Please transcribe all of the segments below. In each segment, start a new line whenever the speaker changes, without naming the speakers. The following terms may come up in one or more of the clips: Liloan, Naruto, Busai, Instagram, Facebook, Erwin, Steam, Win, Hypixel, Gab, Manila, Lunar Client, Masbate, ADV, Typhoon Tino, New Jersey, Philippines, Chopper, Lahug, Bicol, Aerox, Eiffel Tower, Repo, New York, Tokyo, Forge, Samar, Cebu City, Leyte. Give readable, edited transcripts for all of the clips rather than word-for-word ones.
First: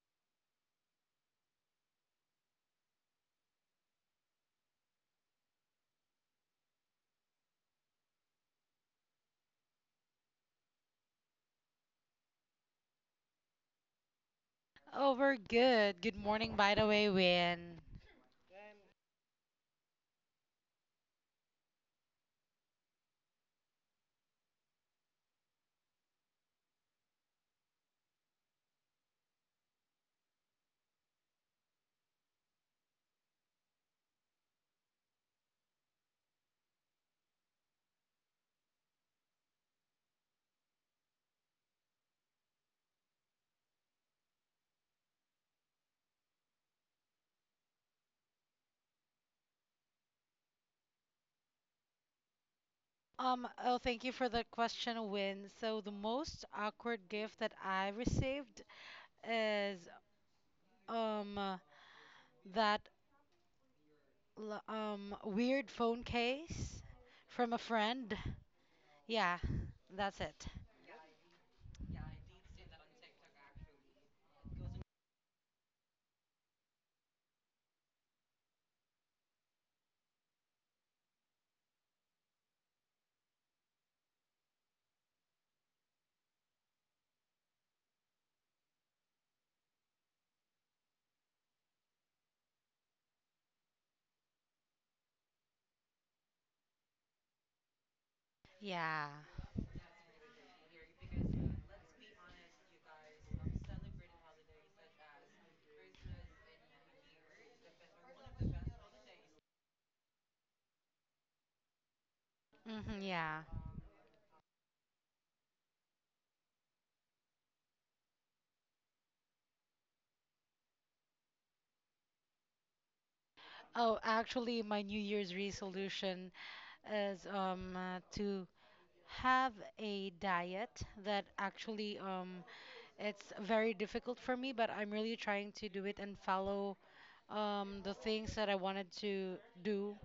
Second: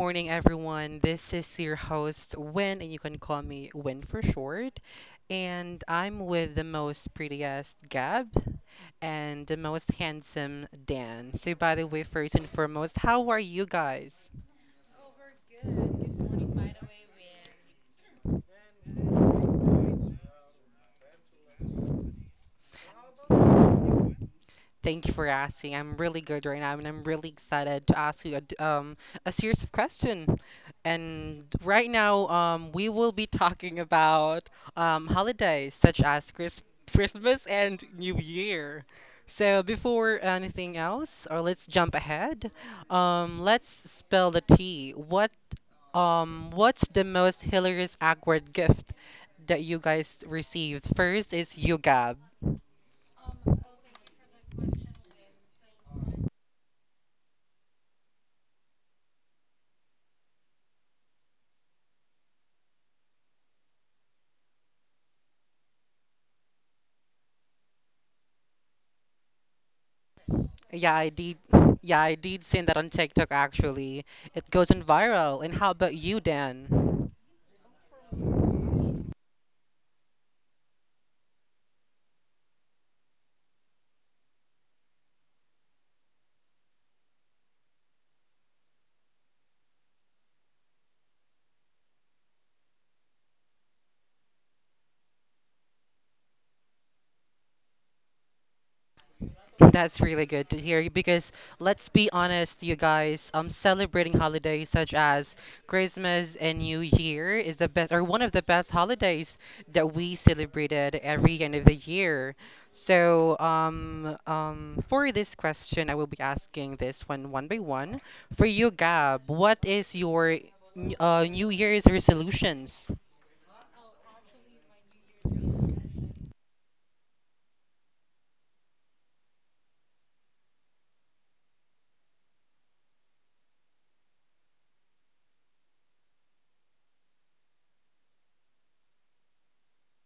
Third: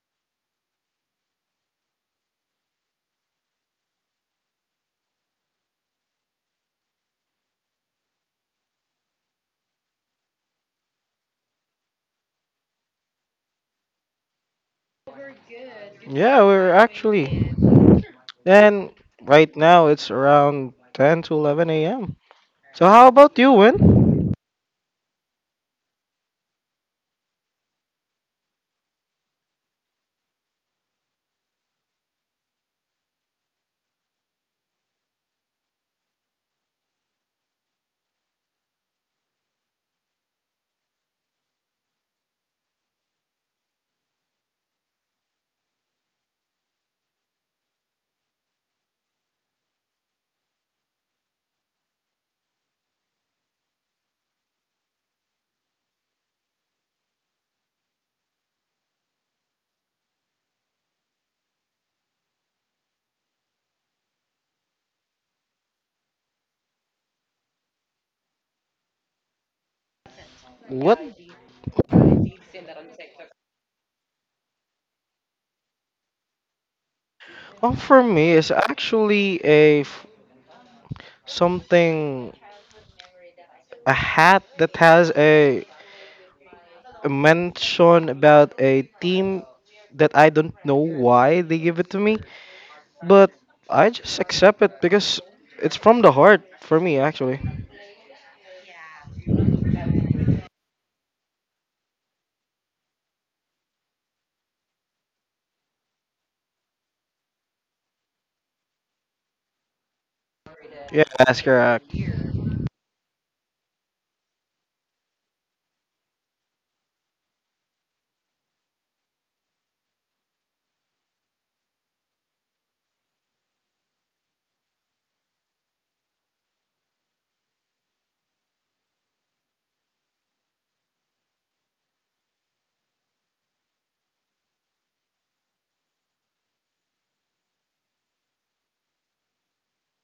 morning, everyone. This is your host, Win, and you can call me Win for short. And I'm with the most prettiest Gab and the most handsome Dan. So, by the way, first and foremost, how are you guys?
Oh, we're good. Good
Yeah,
morning,
we're
by the way,
actually.
Win.
And right now it's around 10 to 11 a.m. So how when?
Thank you for asking. I'm really good right now, and I'm really excited to ask you a series of questions. And right now, we will be talking about holidays such as Christmas and New Year. So before anything else, or let's jump ahead. Let's spell the T. What's the most hilarious awkward gift that you guys received? First is you, Gab.
Oh, thank you for the question, Win. So the most awkward gift that I received is um that weird phone case from a friend. Yeah, that's it.
Yeah,
What?
I did. Yeah, I did see that on TikTok actually. It goes on viral. And how about you, Dan?
Oh, for me, it's actually something, a hat that has a mention about a team that I don't know why they give it to me, but I just accept it because it's from the heart for me actually.
Yeah.
That's really good to hear because let's be honest, you guys, celebrating holidays such as Christmas and New Year is the best or one of the best holidays that we celebrated
Yeah,
every
that's
end of the
correct.
year. So,
Yeah.
um, um, for this question, I will be asking this one one by one. For you, Gab, what is your New Year's resolutions?
Oh, actually, my New Year's resolution is to have a diet that actually it's very difficult for me, but I'm really trying to do it and follow the things that I wanted to do,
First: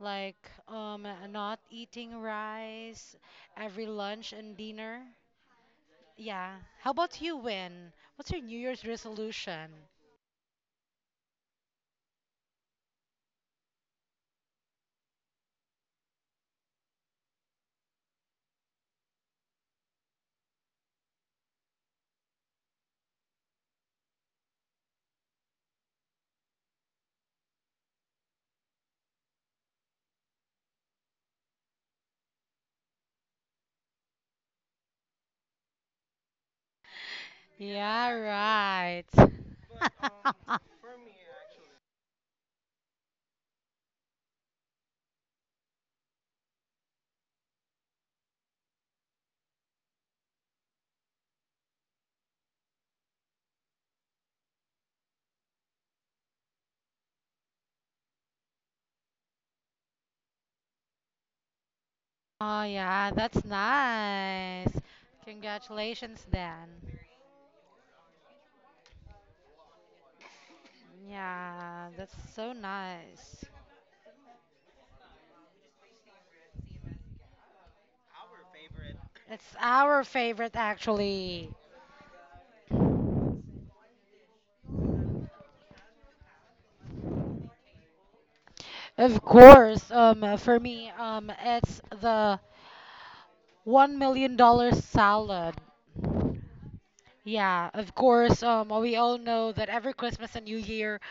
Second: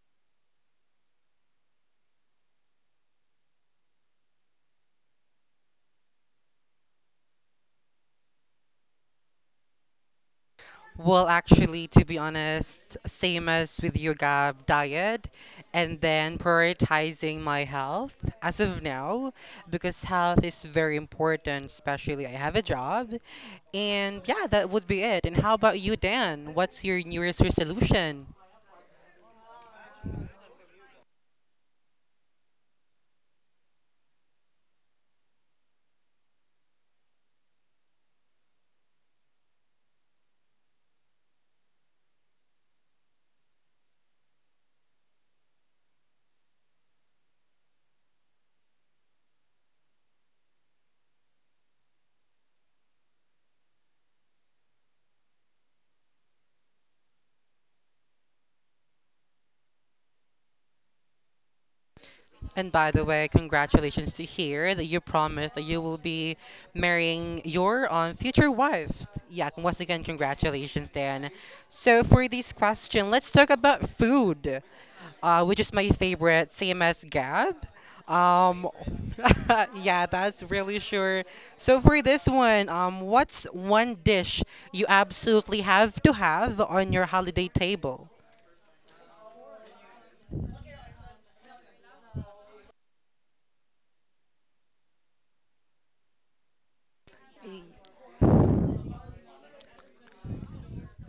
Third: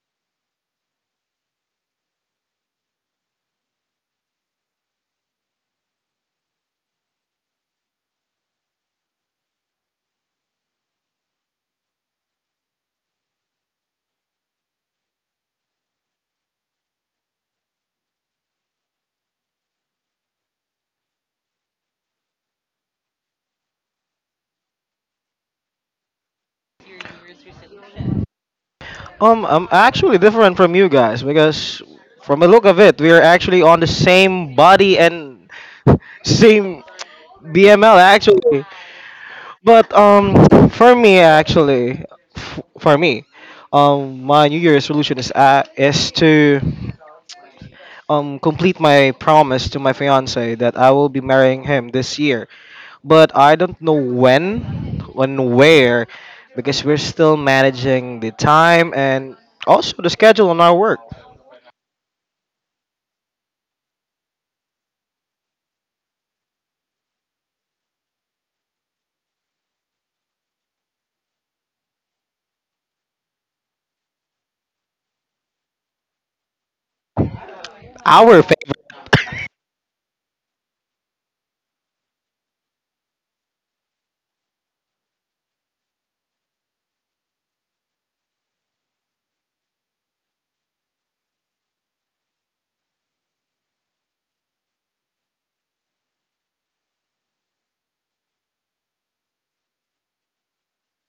like not eating rice every lunch and dinner. Yeah. How about you, Win? What's your New Year's resolution?
Well, actually, to be honest, same as with you, Gab, diet and then prioritizing my health as of now because health is very important, especially I have a job. And yeah, that would be it. And how about you, Dan? What's your New Year's resolution?
I'm actually different from you guys because from the look of it, we are actually on the same body and same BML actually.
Yeah, right.
But um, for me actually, f- for me, my New Year's resolution is to complete my promise to my fiance that I will be marrying him this year. But I don't know when, where, because we're still managing the time and also the schedule on our work.
Oh,
And by the
yeah,
way,
that's
congratulations to
nice.
hear that you promised that you will
Congratulations,
be
Dan.
marrying your future wife. Yeah, once again, congratulations, Dan.
Yeah,
So
that's
for
so
this question, let's
nice.
talk about food, which is my favorite, same as Gab.
Our
Um,
fa-
It's our
yeah, that's
favorite
really sure.
actually.
So for this one, what's one dish you absolutely have to have on your holiday table?
Of course, for me, it's the $1 million salad. Yeah, of course. Well, we all know that every Christmas and New Year,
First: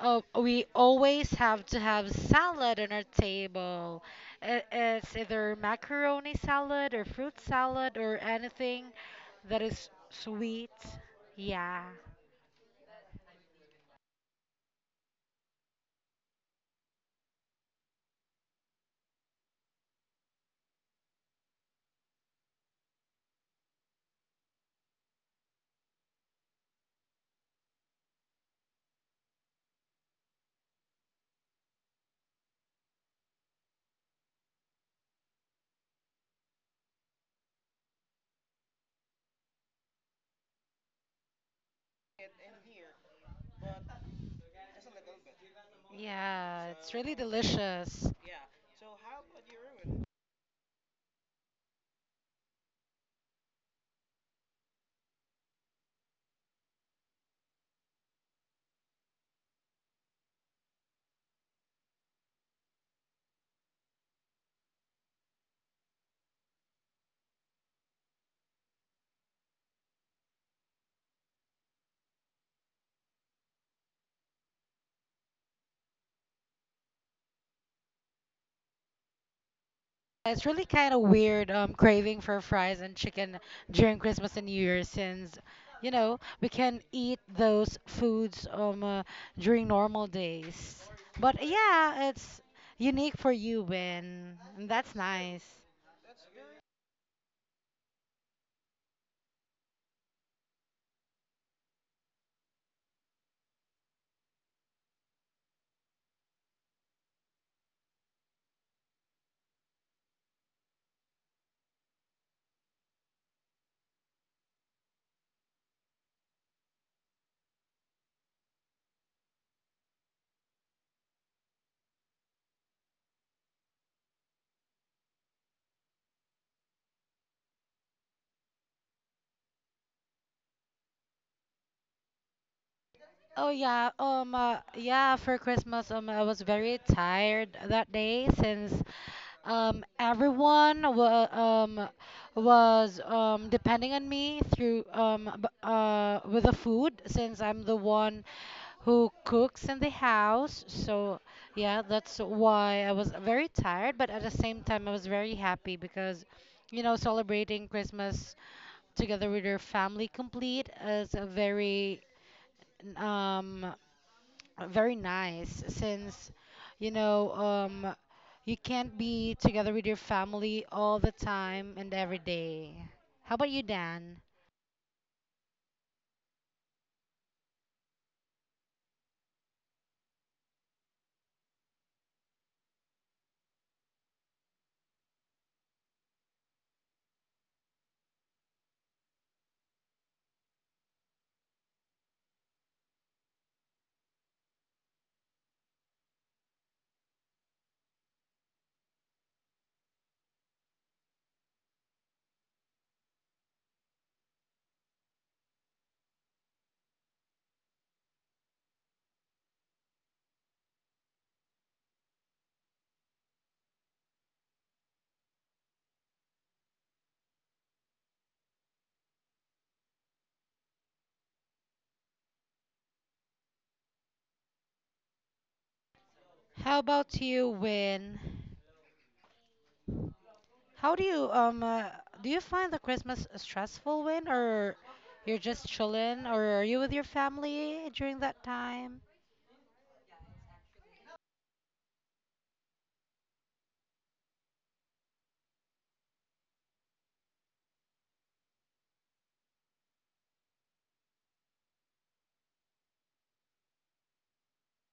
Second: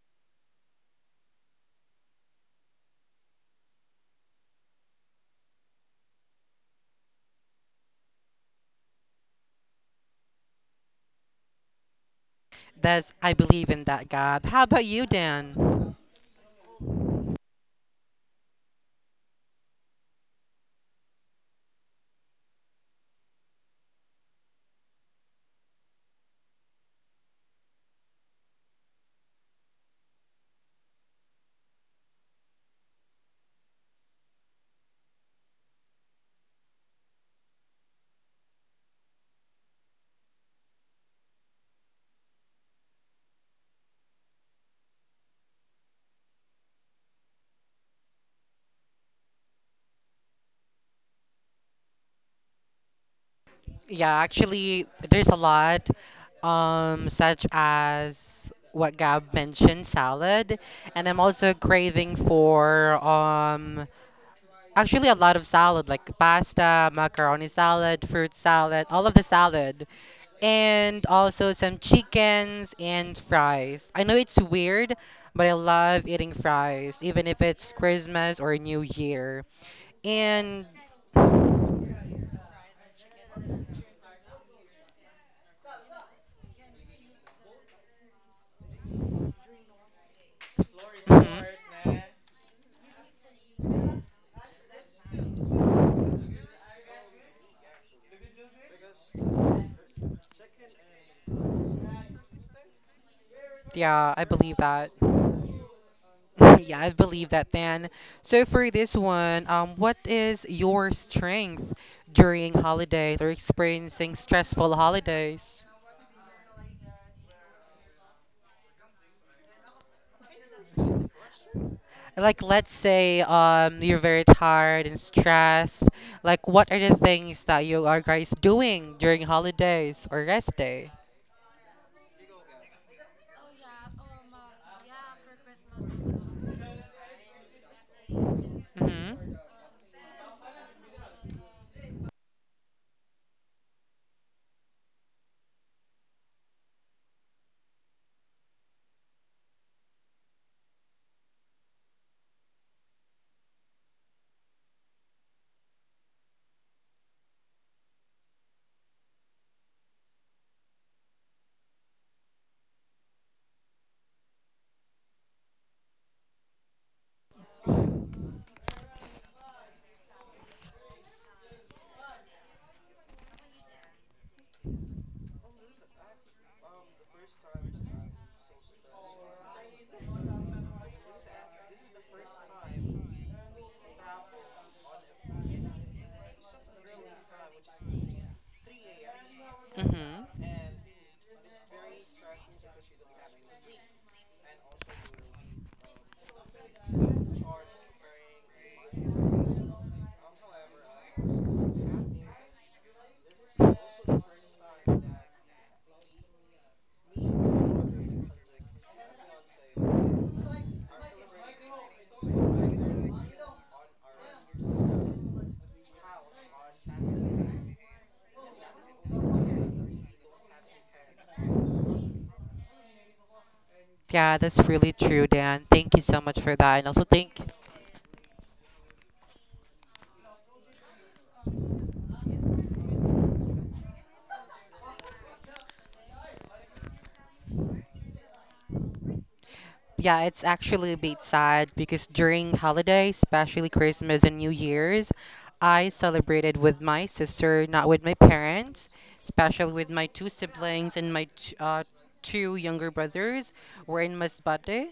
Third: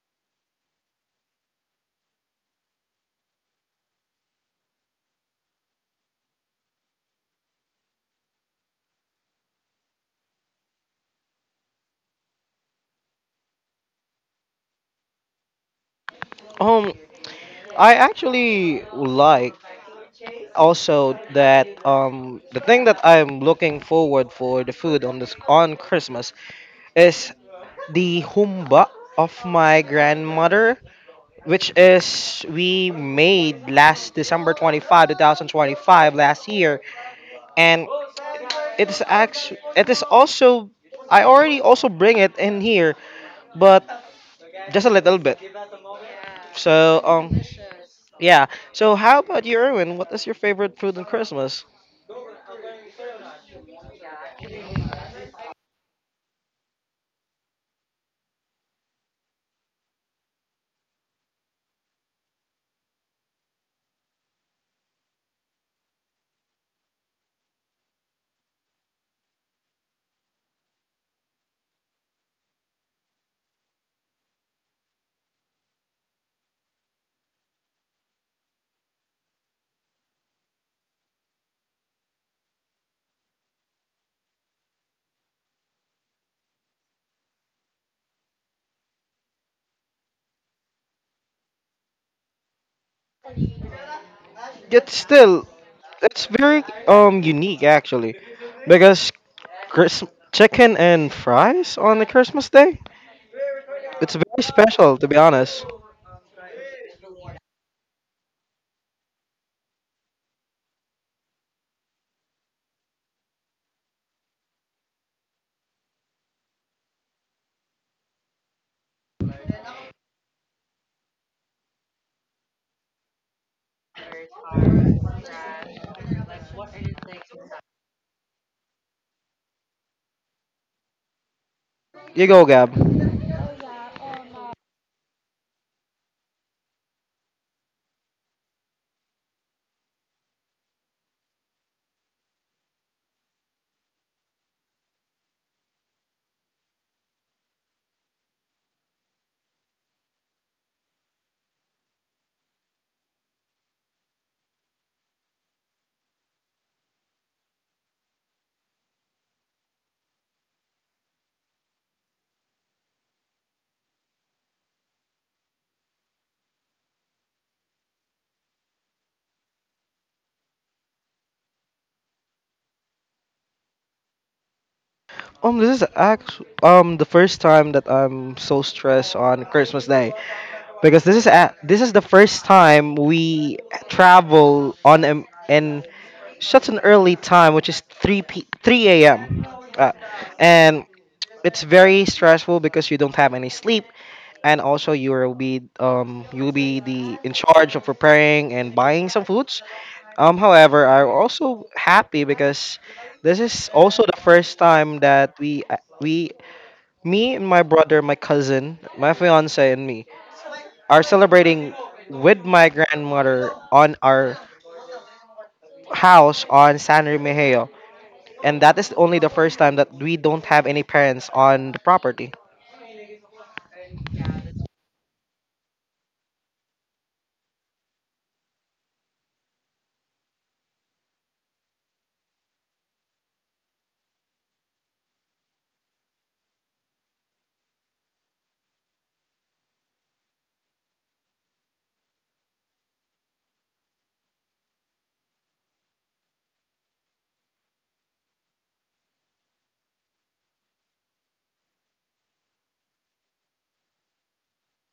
we always have to have salad on our table. It's either macaroni salad or fruit salad or anything that is sweet. Yeah.
That's I believe in that, Gab. How about you, Dan?
Um, I actually like also that the thing that I'm looking forward for the food on Christmas is the humba of my grandmother, which is we made last December 25th, two thousand 25, 2025 last year, and it's actually it is also I already also bring it in here, but just a little bit.
Yeah, it's
So
really delicious.
yeah. So how about you, Erwin? What is your favorite food on Christmas?
Yeah, actually, there's a lot, such as what Gab mentioned, salad, and I'm also craving for actually a lot of salad like pasta, macaroni salad, fruit salad, all of the salad, and also some chickens and fries. I know it's weird, but I love eating fries, even if it's Christmas or New Year.
It's really
And
kind of weird, craving for fries and chicken during Christmas and New Year since we can eat those foods during normal days. But
Mhm.
yeah, it's unique for you, Ben. And
Yet
that's
still,
nice.
it's very unique actually, because Christ- chicken and fries on the Christmas day.
Yeah,
It's
I
very
believe that.
special to be honest.
Yeah, I believe that then. So for this one, what is your strength during holidays or experiencing stressful holidays? Like, let's say you're very tired and stressed. Like, what are the things that you are guys doing during holidays or rest day?
You go, Gab.
Oh yeah, yeah. For Christmas, I was very tired that day since, everyone was, depending on me through, with the food since I'm the one who cooks in the house. So yeah, that's why I was very tired, but at the same time I was very happy because celebrating Christmas together with your family complete is a very, um, very nice since you know um you can't be together with your family all the time and every day. How about you, Dan?
This is act the first time that I'm so stressed on Christmas day, because this is this is the first time we travel on in such an early time, which is 3 a.m. Uh,
hmm
and
hmm
it's very stressful because you don't have any sleep, and also you will be the in charge of preparing and buying some foods. However, I'm also happy because this is also the first time that we me and my brother, my cousin, my fiance, and me are celebrating with my grandmother on our house on San Remigio. And that is only the first time that we don't have any parents on the property.
Yeah, that's really true, Dan. Thank you so much for
How
that. And also
about
thank
you, Win? How do you Do you find the Christmas stressful, Win, or you're just chilling, or are you with your family during that time?
yeah, it's actually a bit sad because during holidays, especially Christmas and New Year's, I celebrated with my sister, not with my parents, especially with my two siblings and my two younger brothers. We're in Masbate.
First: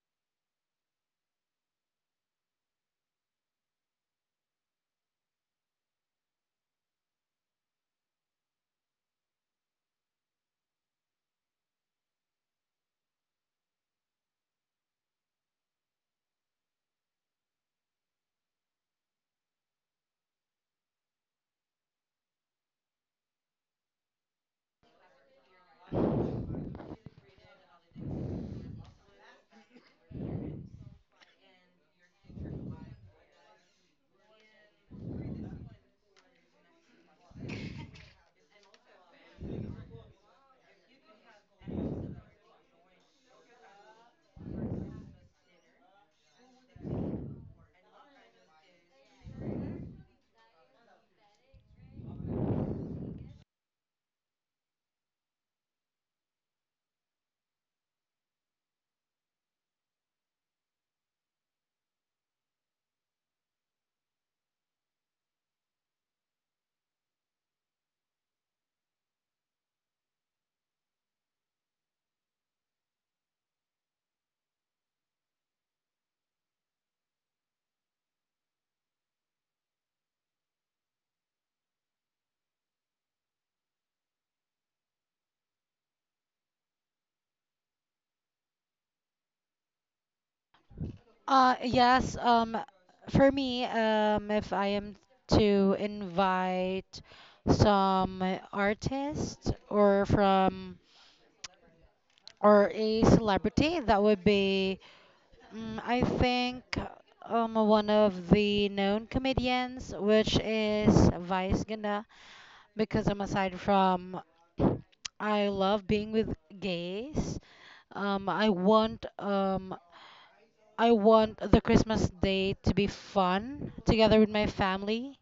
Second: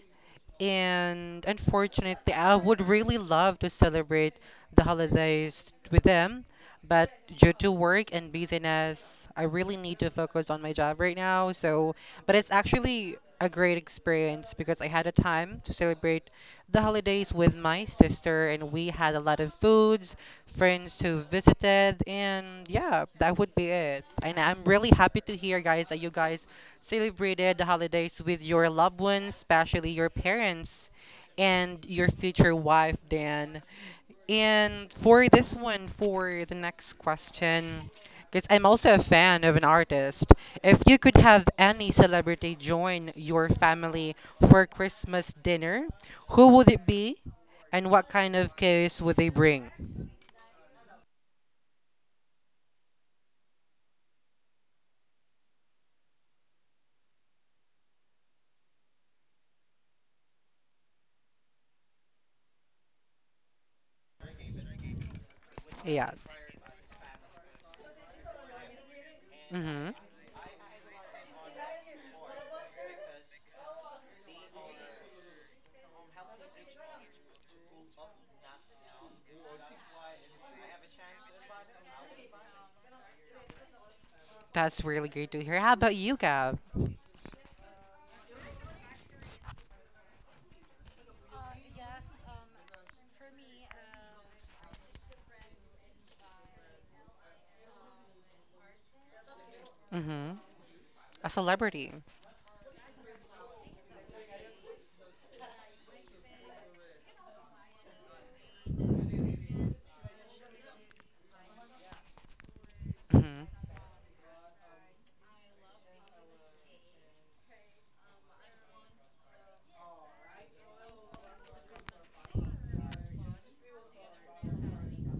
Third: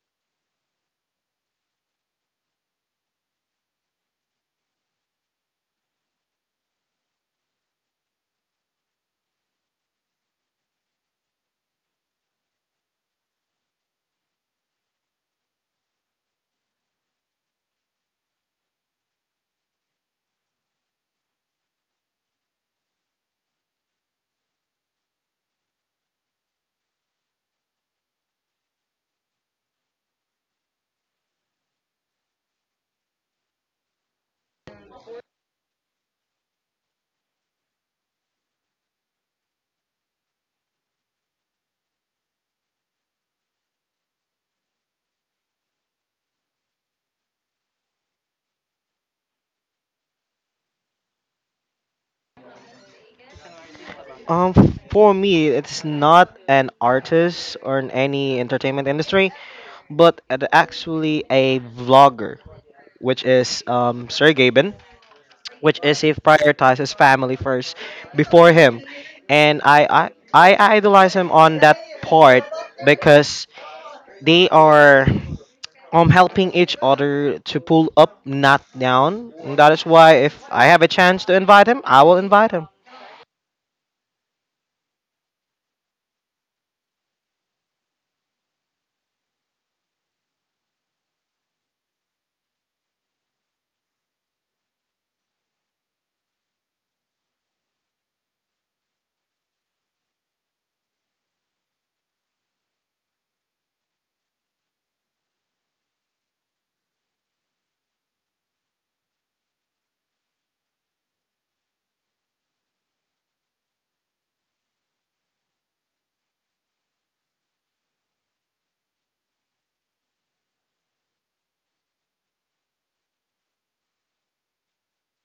And unfortunately, I would really love to celebrate the holidays with them, but due to work and busyness, I really need to focus on my job right now. So, but it's actually a great experience because I had a time to celebrate the holidays with my sister, and we had a lot of foods, friends who visited, and yeah, that would be it. And I'm really happy to hear, guys, that you guys celebrated the holidays with your loved ones, especially your parents and your future wife, Dan. And for this one, for the next question, because I'm also a fan of an artist, if you could have any celebrity join your family for Christmas dinner, who would it be and what kind of case would they bring?
Um, for me, it's not an artist or in any entertainment industry, but it actually a vlogger, which is Sir Gaben, which is he
Yes.
prioritizes family first before him, and I
Mm-hmm.
I, I idolize him on that part because they are helping each other to pull up, not down. And that is why if I have a chance to invite him, I will invite him.
That's really great to hear. How about you, Gab?
Yes, for me, if I am to invite some artist or
Mm-hmm.
from
A celebrity.
or a celebrity, that would be, I think, one of the known comedians, which is Vice Ganda, because I'm
Mhm.
aside from, I love being with gays. Um, I want um I want the Christmas day to be fun together with my family.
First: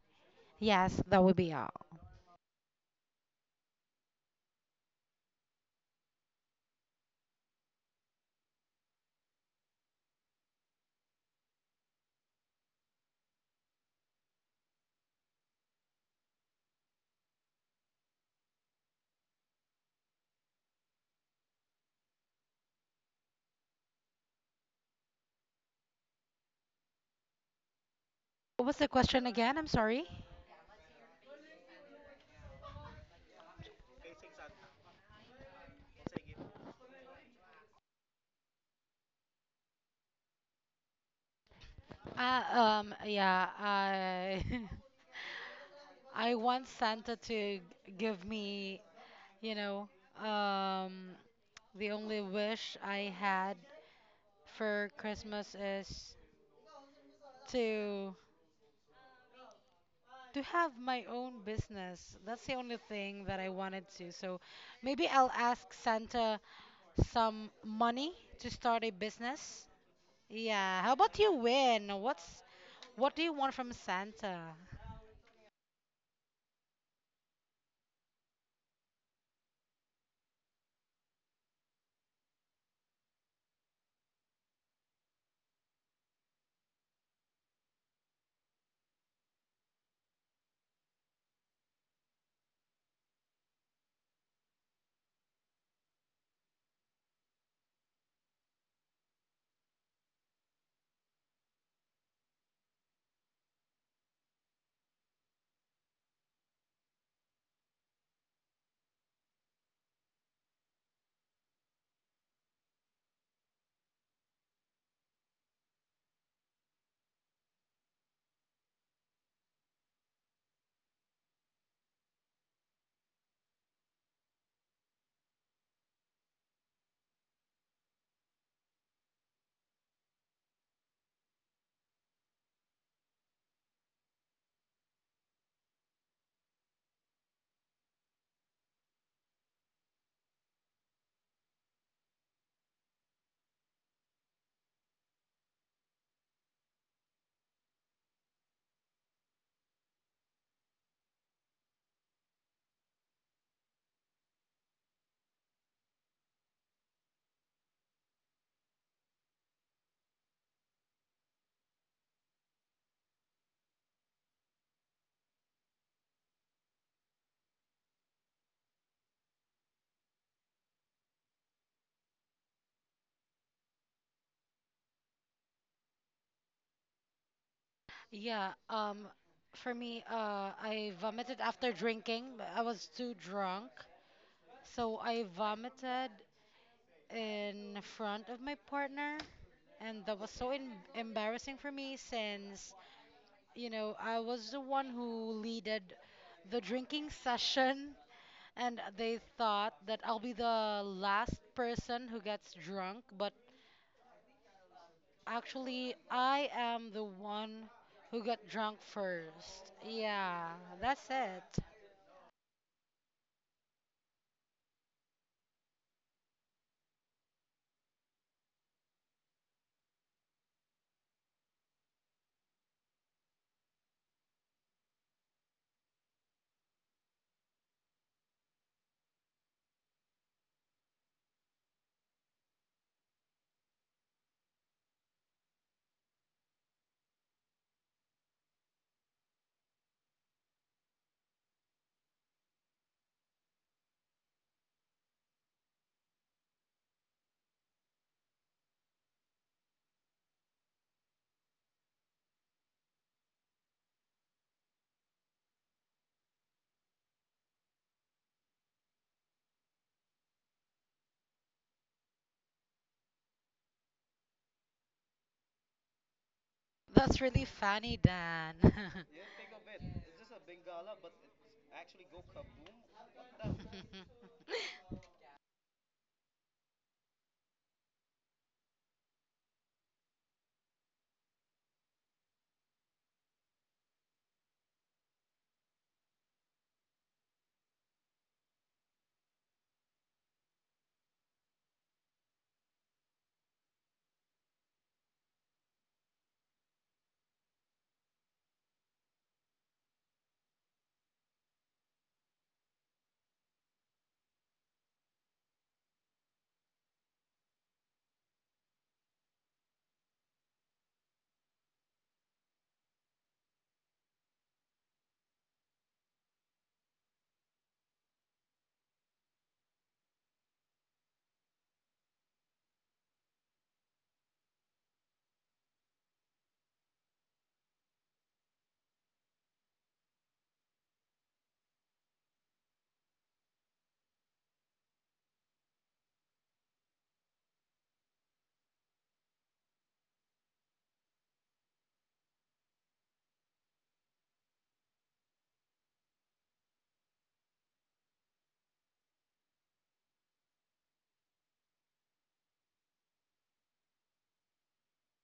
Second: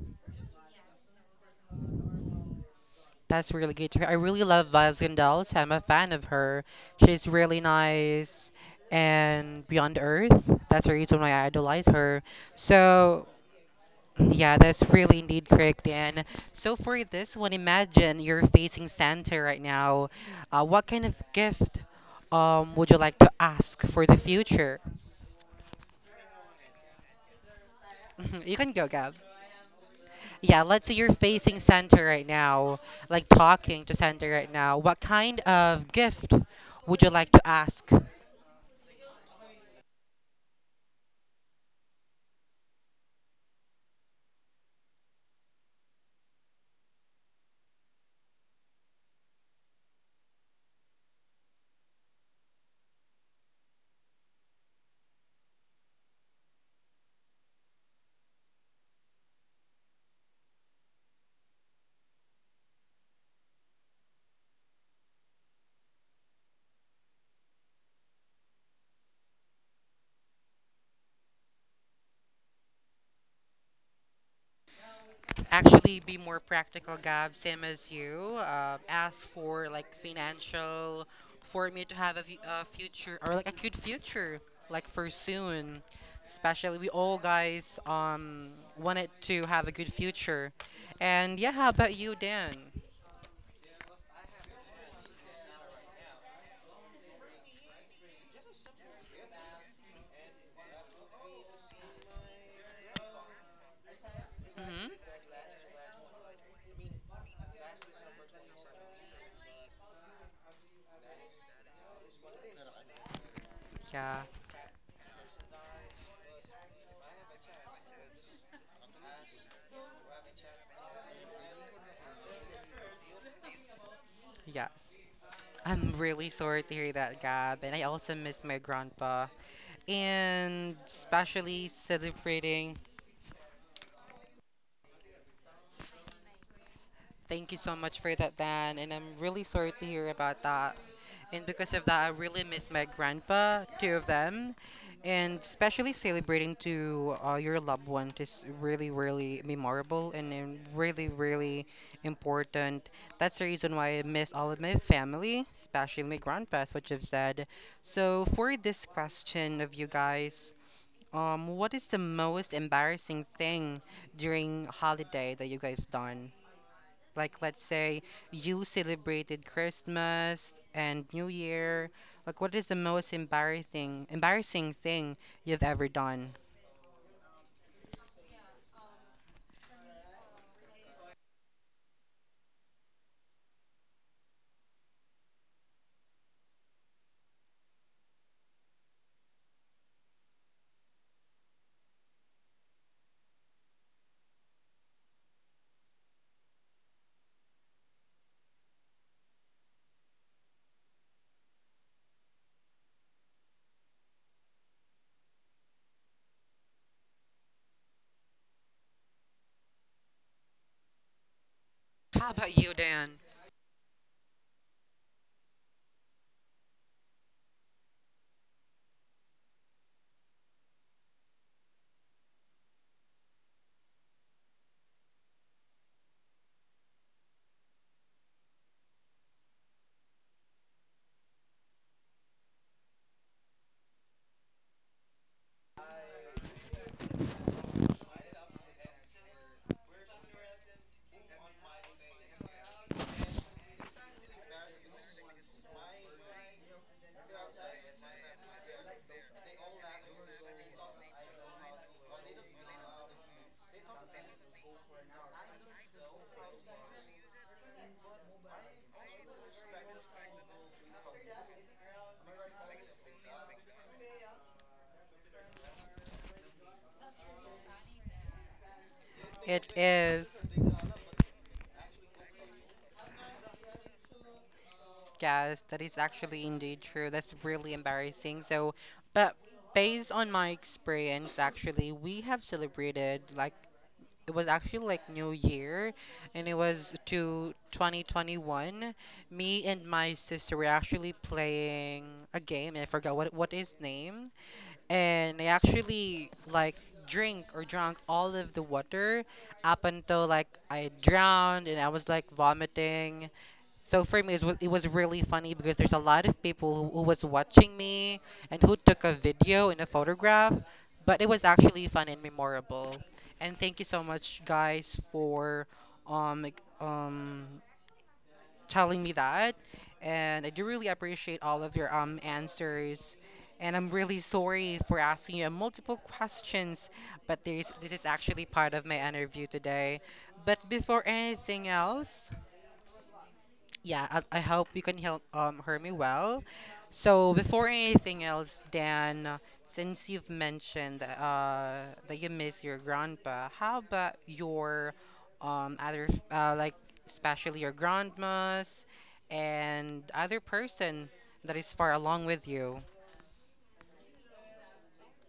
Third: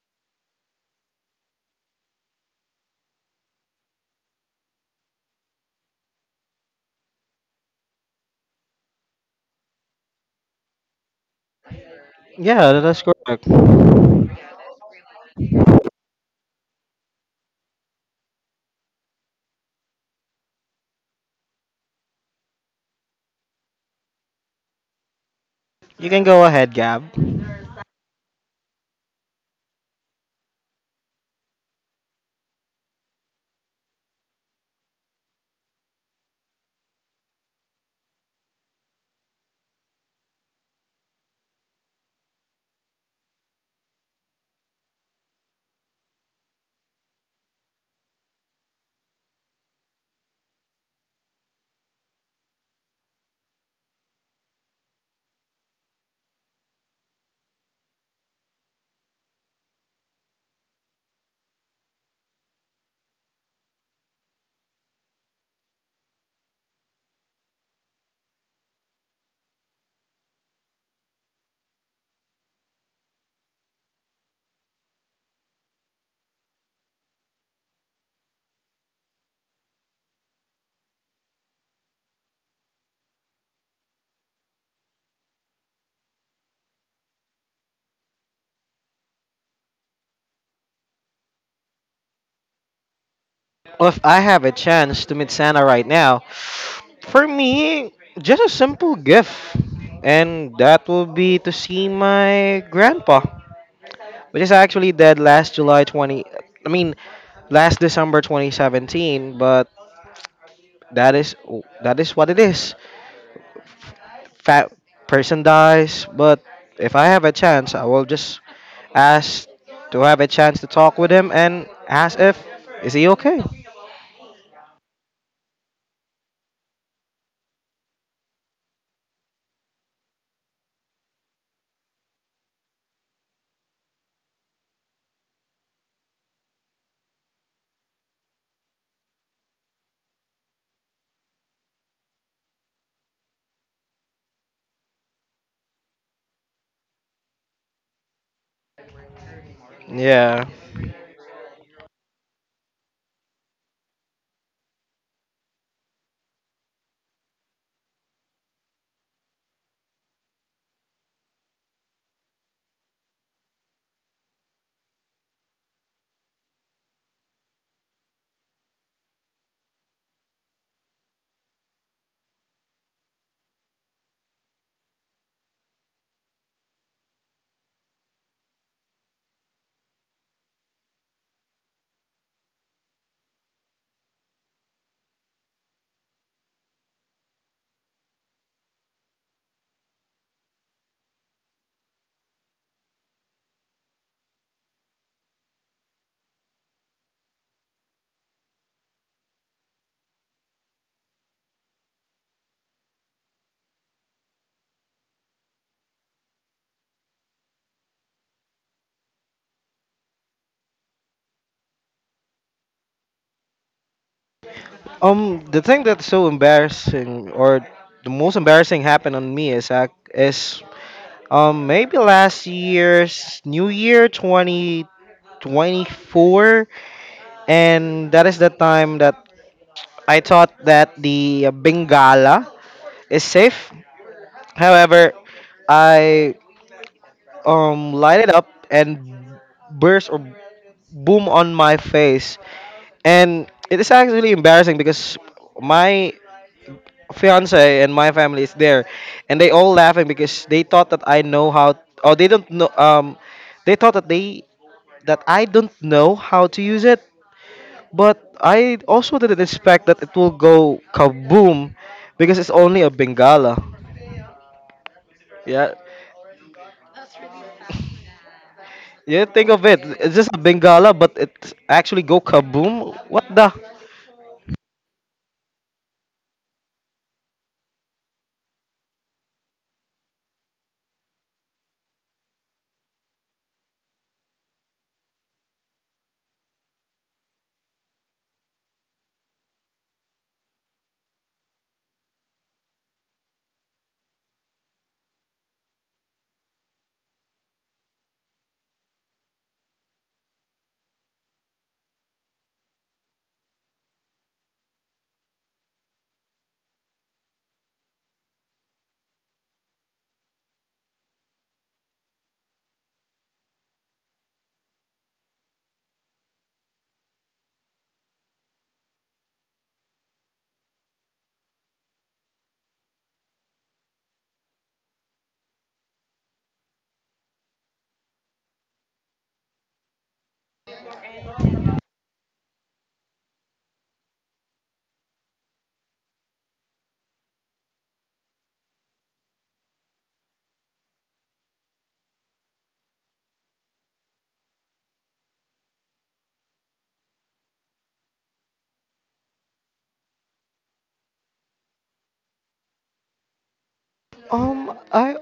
Yes, that would be all.
That's really good to hear. I really love Vascondelos. I'm a fan of her. She's really nice and beyond earth. That's the reason why I idolize her.
Yeah, that is
So,
correct.
yeah, that's really indeed correct. And so for this one, imagine you're facing Santa right now. What kind of gift would you like to ask for the future?
You can go ahead, Gab.
You
What
can
was
go,
the
Gab.
question again? I'm sorry.
Yeah, let's say you're facing Santa right now, like talking to Santa right now. What kind of gift would you like to ask?
Yeah, I I want Santa to give me, you know, um, the only wish I had for Christmas is to to have my own business. That's the only thing that I wanted to. So maybe I'll ask Santa some money to start a business. Yeah. How about you, Win? What do you want from Santa?
Actually, be more practical, Gab, same as you. Ask for like financial, for me to have a future or like a good future, like for soon. Especially, we all guys wanted to have a good future. And yeah, how about you, Dan?
If I have a chance to meet Santa right now, for me, just a simple gift. And that will be to see my grandpa, which is
Hmm
actually dead last July 20. I mean, last December 2017, but that is that is what it is.
Yeah,
Fat person dies, but if I have a chance, I will just ask to have a chance to talk with him and ask if is he okay.
yes. I'm really sorry to hear that, Gab, and I also miss my grandpa. And especially celebrating. Thank you so much for that, Dan, and I'm really sorry to hear about that. And because of that, I really miss my grandpa, two of them. And especially celebrating to your loved one is really, really memorable and
Yeah.
then really, really important. That's the reason why I miss all of my family, especially my grandpa, as what you've said. So for this question of you guys, what is the most embarrassing thing during holiday that you guys done? Like, let's say you celebrated Christmas and New Year. Like, what is the most embarrassing thing you've ever done?
Yeah, for me, I vomited after drinking. But I was too drunk, so I vomited in front of my partner, and that was so embarrassing for me since, I was the one who leaded the drinking session, and they thought that I'll be the last person who gets drunk, but actually, I am the one who got drunk first. Yeah, that's it.
How about you, Dan?
The thing that's so embarrassing, or the most embarrassing happened on me is maybe last year's New Year 2024, and that is the time that I thought that the Bengala is safe. However, I light it up and burst or boom on my face. And it is actually really embarrassing because my fiance and my family is there, and they all laughing because they thought that I know how. Or they don't know. They thought that I don't know how to use it. But I also didn't expect that it will go kaboom because it's only a Bengala. Yeah.
That's really funny, Dan.
Yeah, think of
It
it. It's
is.
just a Bengala, but it actually go kaboom. What the?
Yes, that is actually indeed true. That's really embarrassing. So, but based on my experience, actually, we have celebrated like it was actually like New Year and it was to 2021. Me and my sister were actually playing a game and I forgot what is name and I actually like drink or drank all of the water up until like I drowned and I was like vomiting. So for me, it was really funny because there's a lot of people who was watching me and who took a video and a photograph, but it was actually fun and memorable. And thank you so much, guys, for um like, um telling me that. And I do really appreciate all of your answers. And I'm really sorry for asking you multiple questions, but this is actually part of my interview today. But before anything else, yeah, I hope you can help hear me well. So before anything else, Dan, since you've mentioned that you miss your grandpa, how about your like especially your grandmas and other person that is far along with you?
Um, I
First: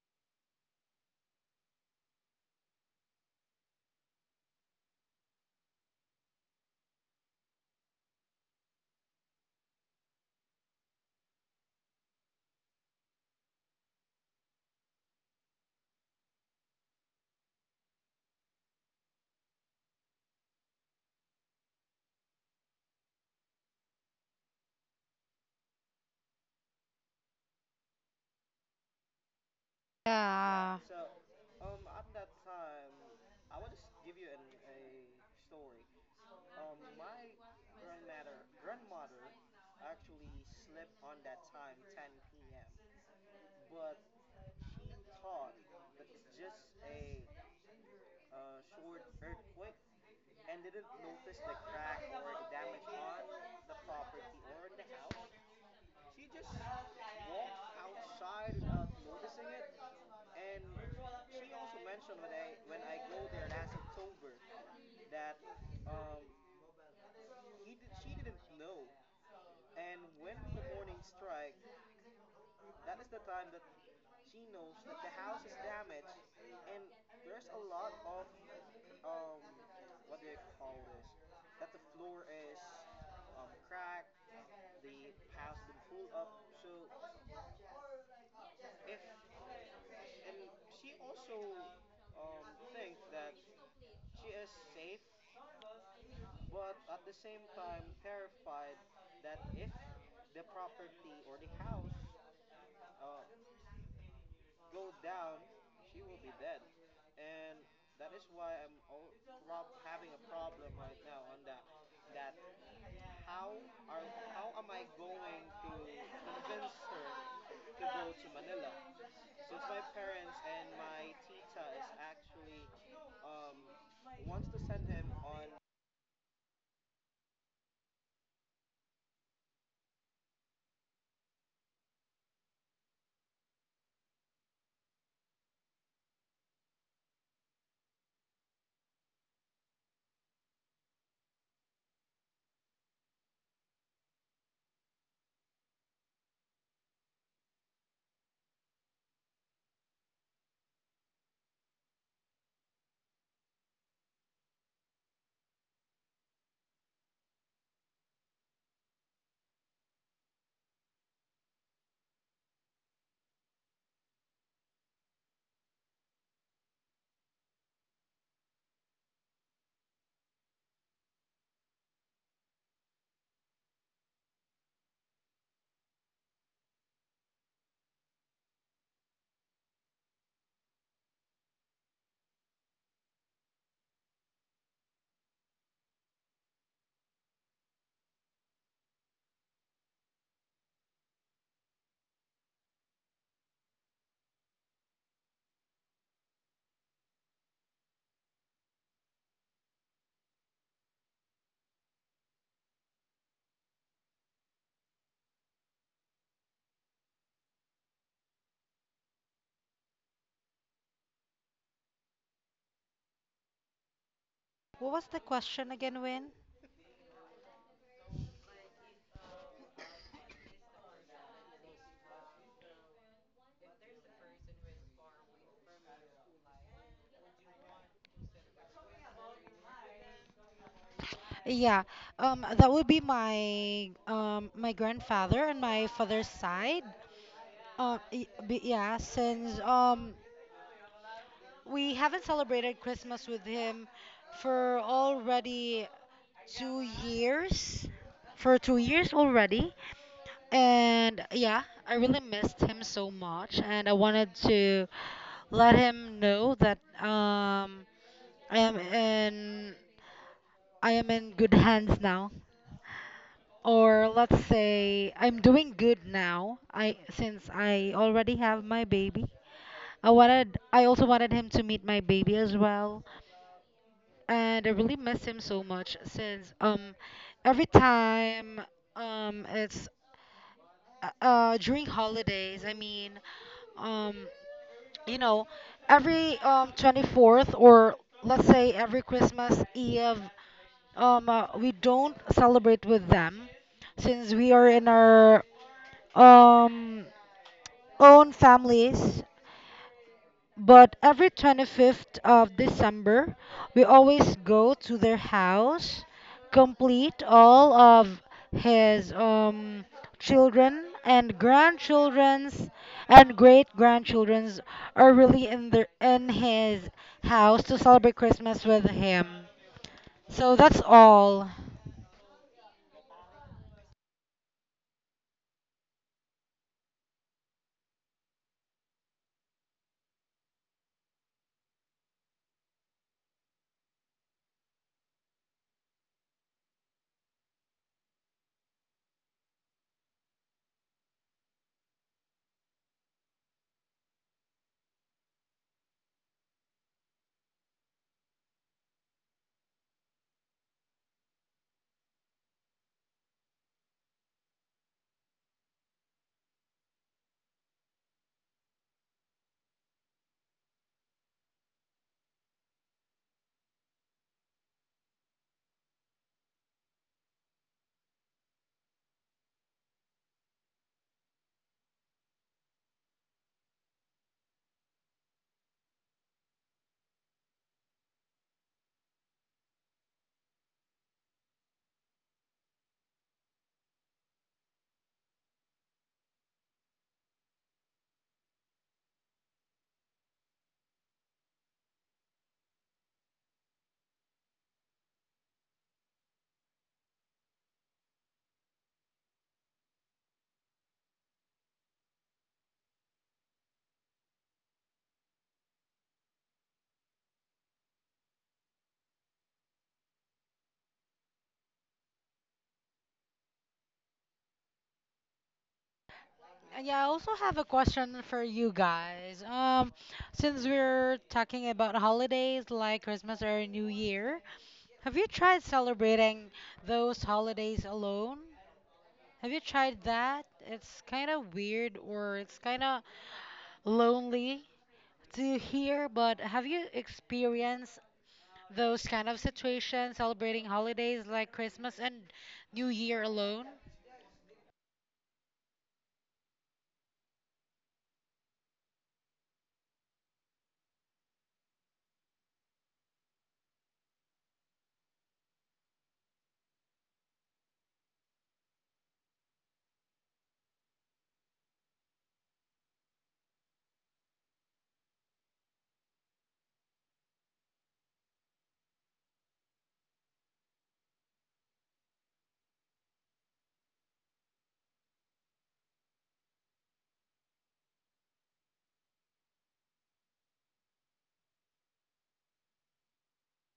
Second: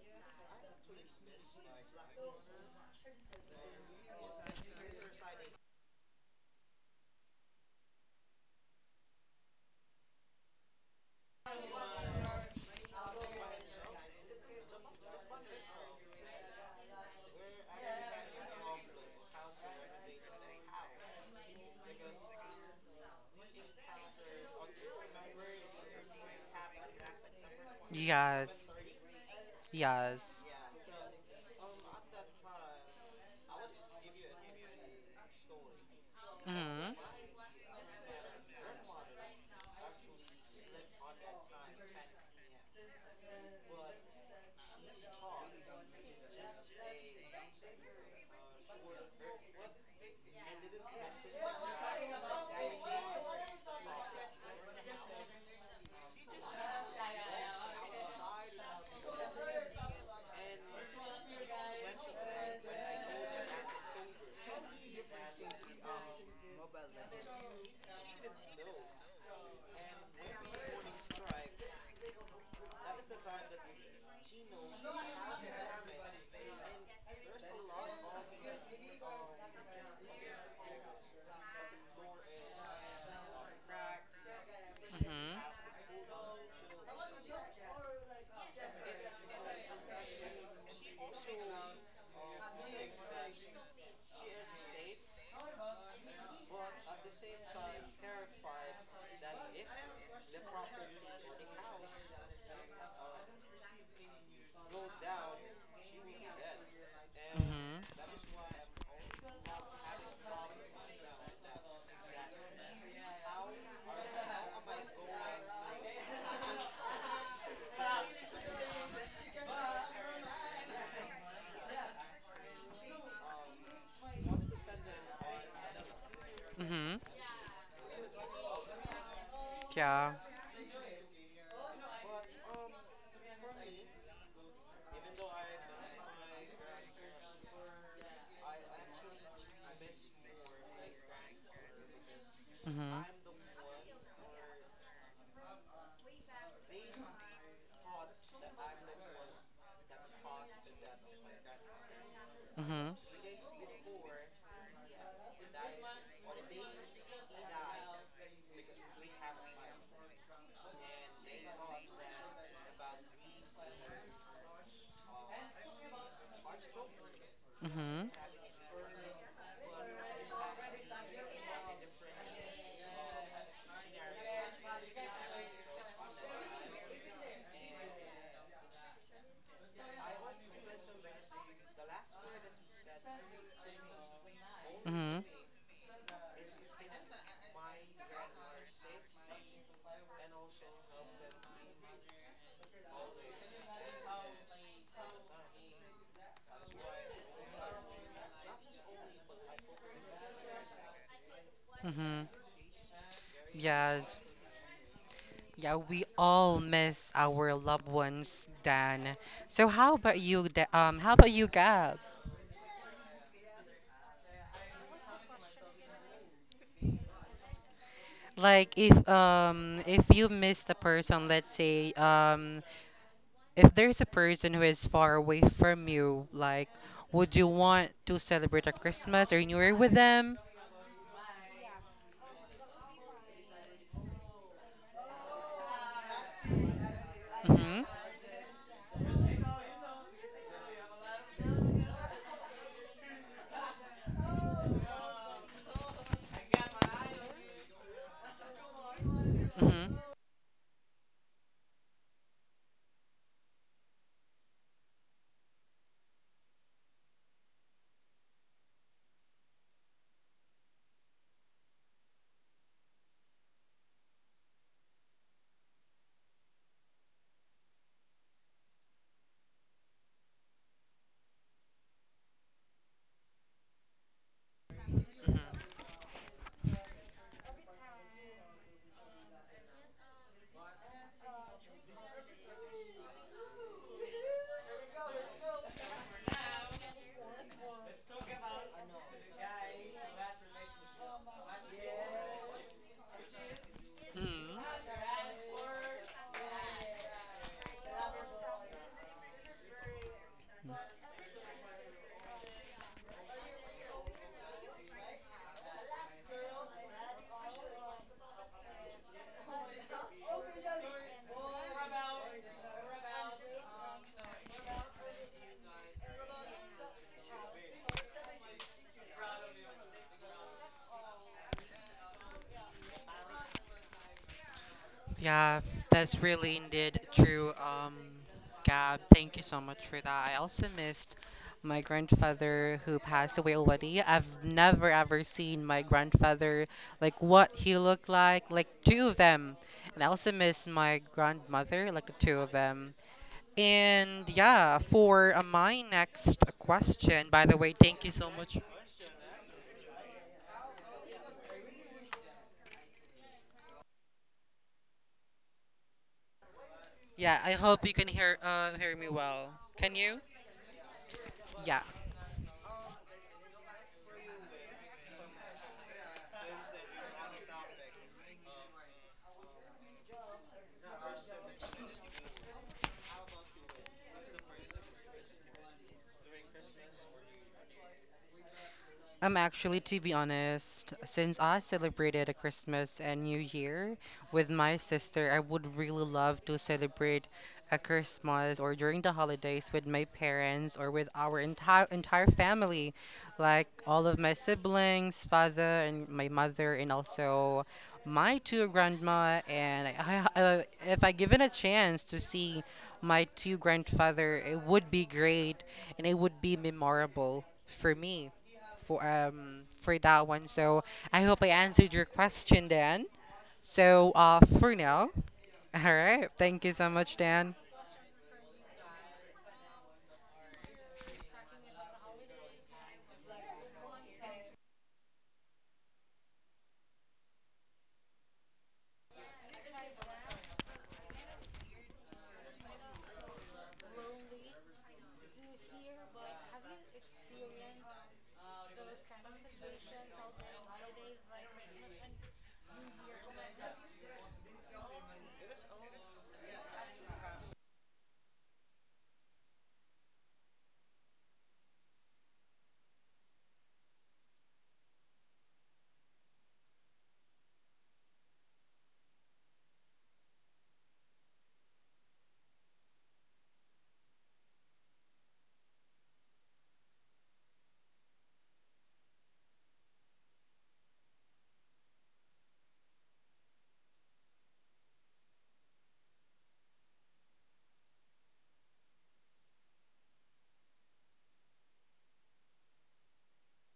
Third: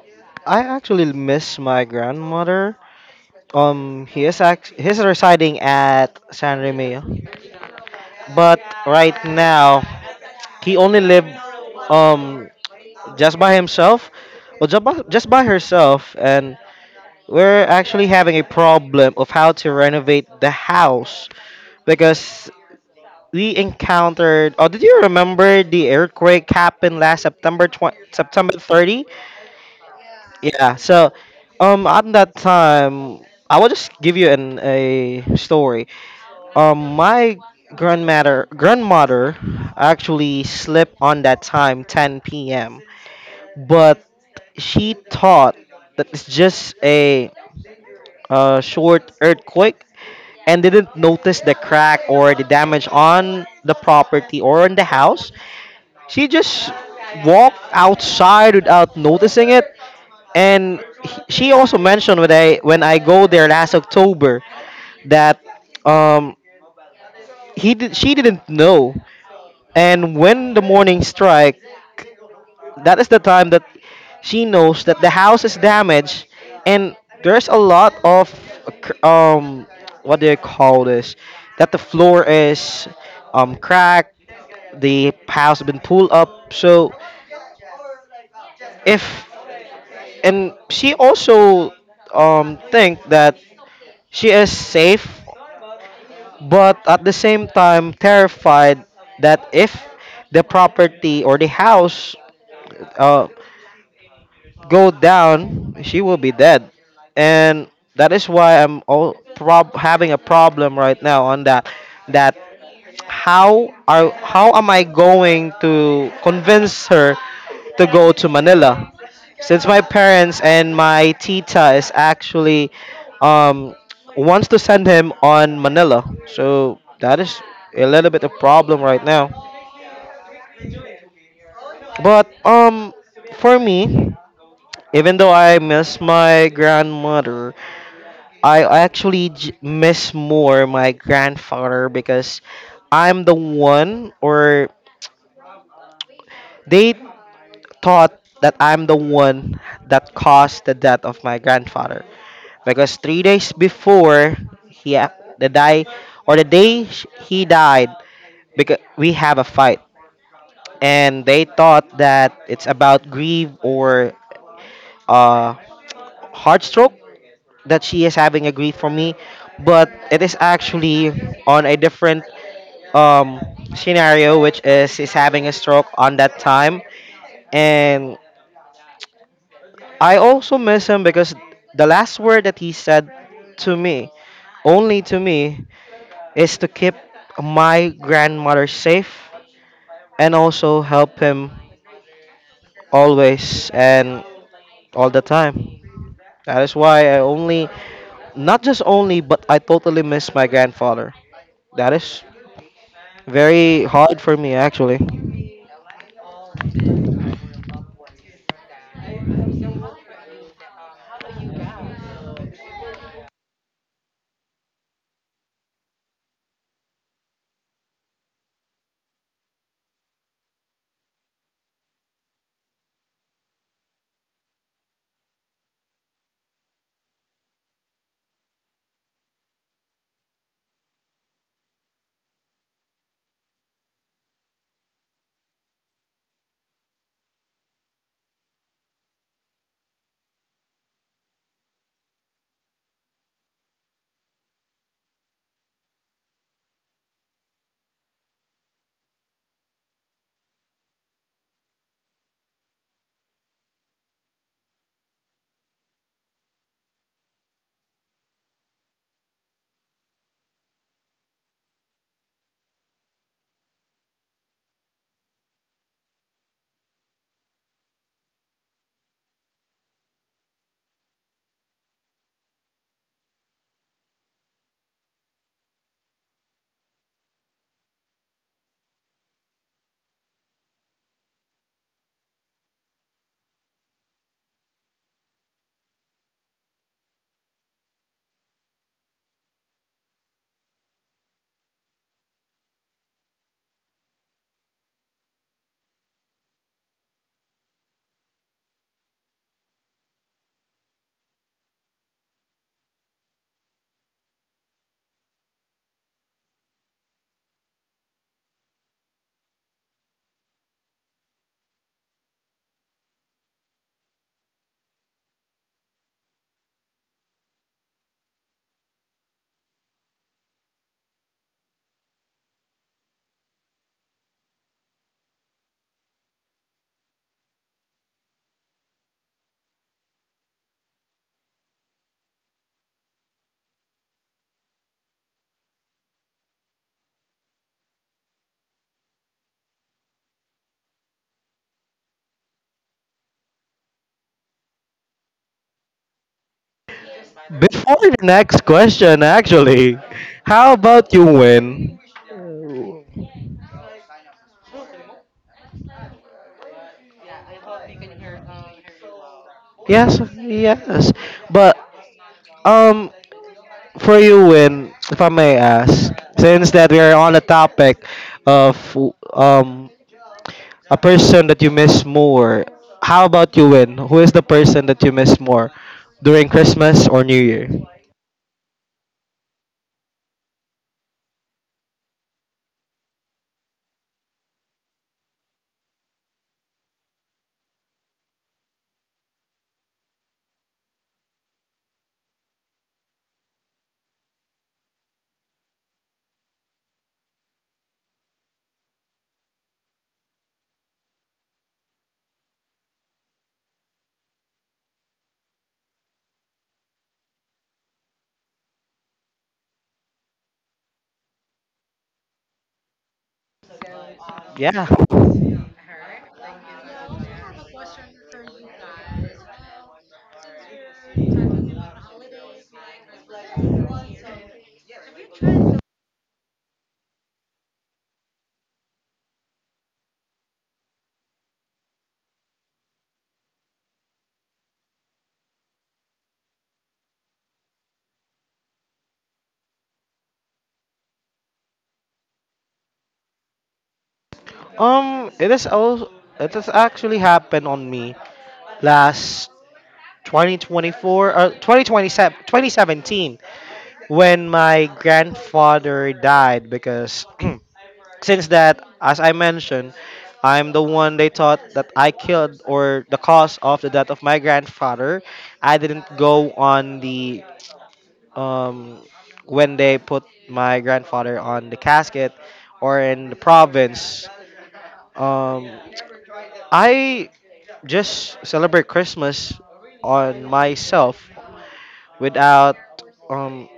I actually miss my grandmother. He is act he's residing at San Remo, but right now he only live um just by himself, well just by herself, and we're actually having a problem of how to renovate the house because we encountered. Oh, did you remember the earthquake happened last September
Yes,
30?
yes.
Yeah.
Yeah.
So, at that time, I will just give you an a story.
hmm
My grandmother actually slept on that time, 10 p.m. But she thought that it's just a short earthquake and didn't notice the crack or the damage on the property or on the house. She just walked outside without noticing it. And she also mentioned when I go there last October that um, he did, she didn't know. And when the morning strike, that is the time that she knows that the house is damaged, and there's a lot of cr- um what do you call this, that the floor is cracked, the
Mhm.
house been pulled up, so if, and she also think that she is safe, but at the same time terrified that if the property or the house uh, go down, she will be dead, and that is why I'm having a problem right now on that, how am I going to convince her to go to Manila? Since my parents and my tita is actually um, wants to send him on Manila,
Mhm.
so
Mhm.
that is a little bit of problem right now.
Yeah.
But for me, even though I miss my grandmother, I actually miss more my grandfather because
hmm
I'm the one, or they thought that I'm the one that caused the death of my grandfather,
hmm
because 3 days before he a- the die he died, because we have a fight and they thought that it's about grief or uh, heart stroke, that she
hmm
is having a grief for me, but it is actually on a different um, scenario, which is having a stroke on that time, and I also miss him because the last word that he said to me, only to
hmm
me, is to keep my grandmother safe and also help him always and all the time. That is why I only, not just only, but I totally miss my grandfather. That
hmm
is very hard
Yes.
for me actually.
Yeah, we all miss our loved ones, Dan. So how about you, how about you, Gab?
What was the question again, Win?
Like if you miss a person, let's say if there's a person who is far away from you, like would you want to celebrate a Christmas or New Year with them?
Yeah, that would be my my grandfather and my father's side.
Mhm.
Yeah, since we haven't celebrated Christmas with him for already 2 years, for 2 years already,
Mhm.
and yeah, I really missed him so much, and I wanted to let him know that I am in I am in good hands now. Or let's say I'm doing good now. I since I already have my baby. I also wanted him to meet my baby as well. And I really miss
Mhm.
him so much since every time, it's, during holidays, I mean, um you know every 24th, or let's say every Christmas Eve, we don't celebrate with them since we
Mhm.
are in our, um, own families. But every 25th of December, we always go to their house, complete all of his, children and grandchildren's and great grandchildren's are really in his house to celebrate Christmas with him. So that's all.
Yeah, that's really indeed true. Gab, thank you so much for that. I also missed my grandfather who passed away already. I've never ever seen my grandfather, like what he looked like two of them. And I also miss my grandmother, like the two of them. And yeah, for my next question, by the way,
Before
thank you
the
so much.
next question, actually, how about you, Win?
Yeah, I hope you can hear hear me well. Can
Yes,
you?
yes. But
Yeah.
um, for you, Win, if I may ask, since that we are on the topic of um a person that you miss more, how about you, Win? Who is the person that you miss more during Christmas or New Year?
Actually, to be honest, since I celebrated a Christmas and New Year with my sister, I would really love to celebrate a Christmas or during the holidays with my parents or with our entire family, like all of my siblings, father and my mother, and also my two grandma. And if I given a chance to see my two grandfather, it would be great and it would be memorable for me for that one. So I hope I answered your question, Dan. So for
Yeah.
now, all right. Thank you so
Yeah, I
much,
also have
Dan.
a question for you guys. Since we're talking about holidays like Christmas or New Year, have you tried celebrating those holidays alone? Have you tried that? It's kind of weird, or it's kind of lonely to hear, but have you experienced those kind of situations celebrating holidays like Christmas and New Year alone?
It is also it has actually happened on me last 2024 or 2027 2017 when my grandfather died because since that, as I mentioned, I'm the one they thought that I killed, or the cause of the death of my grandfather. I didn't go on the um when they put my grandfather on the casket or in the province. Um, I just celebrate Christmas on myself without um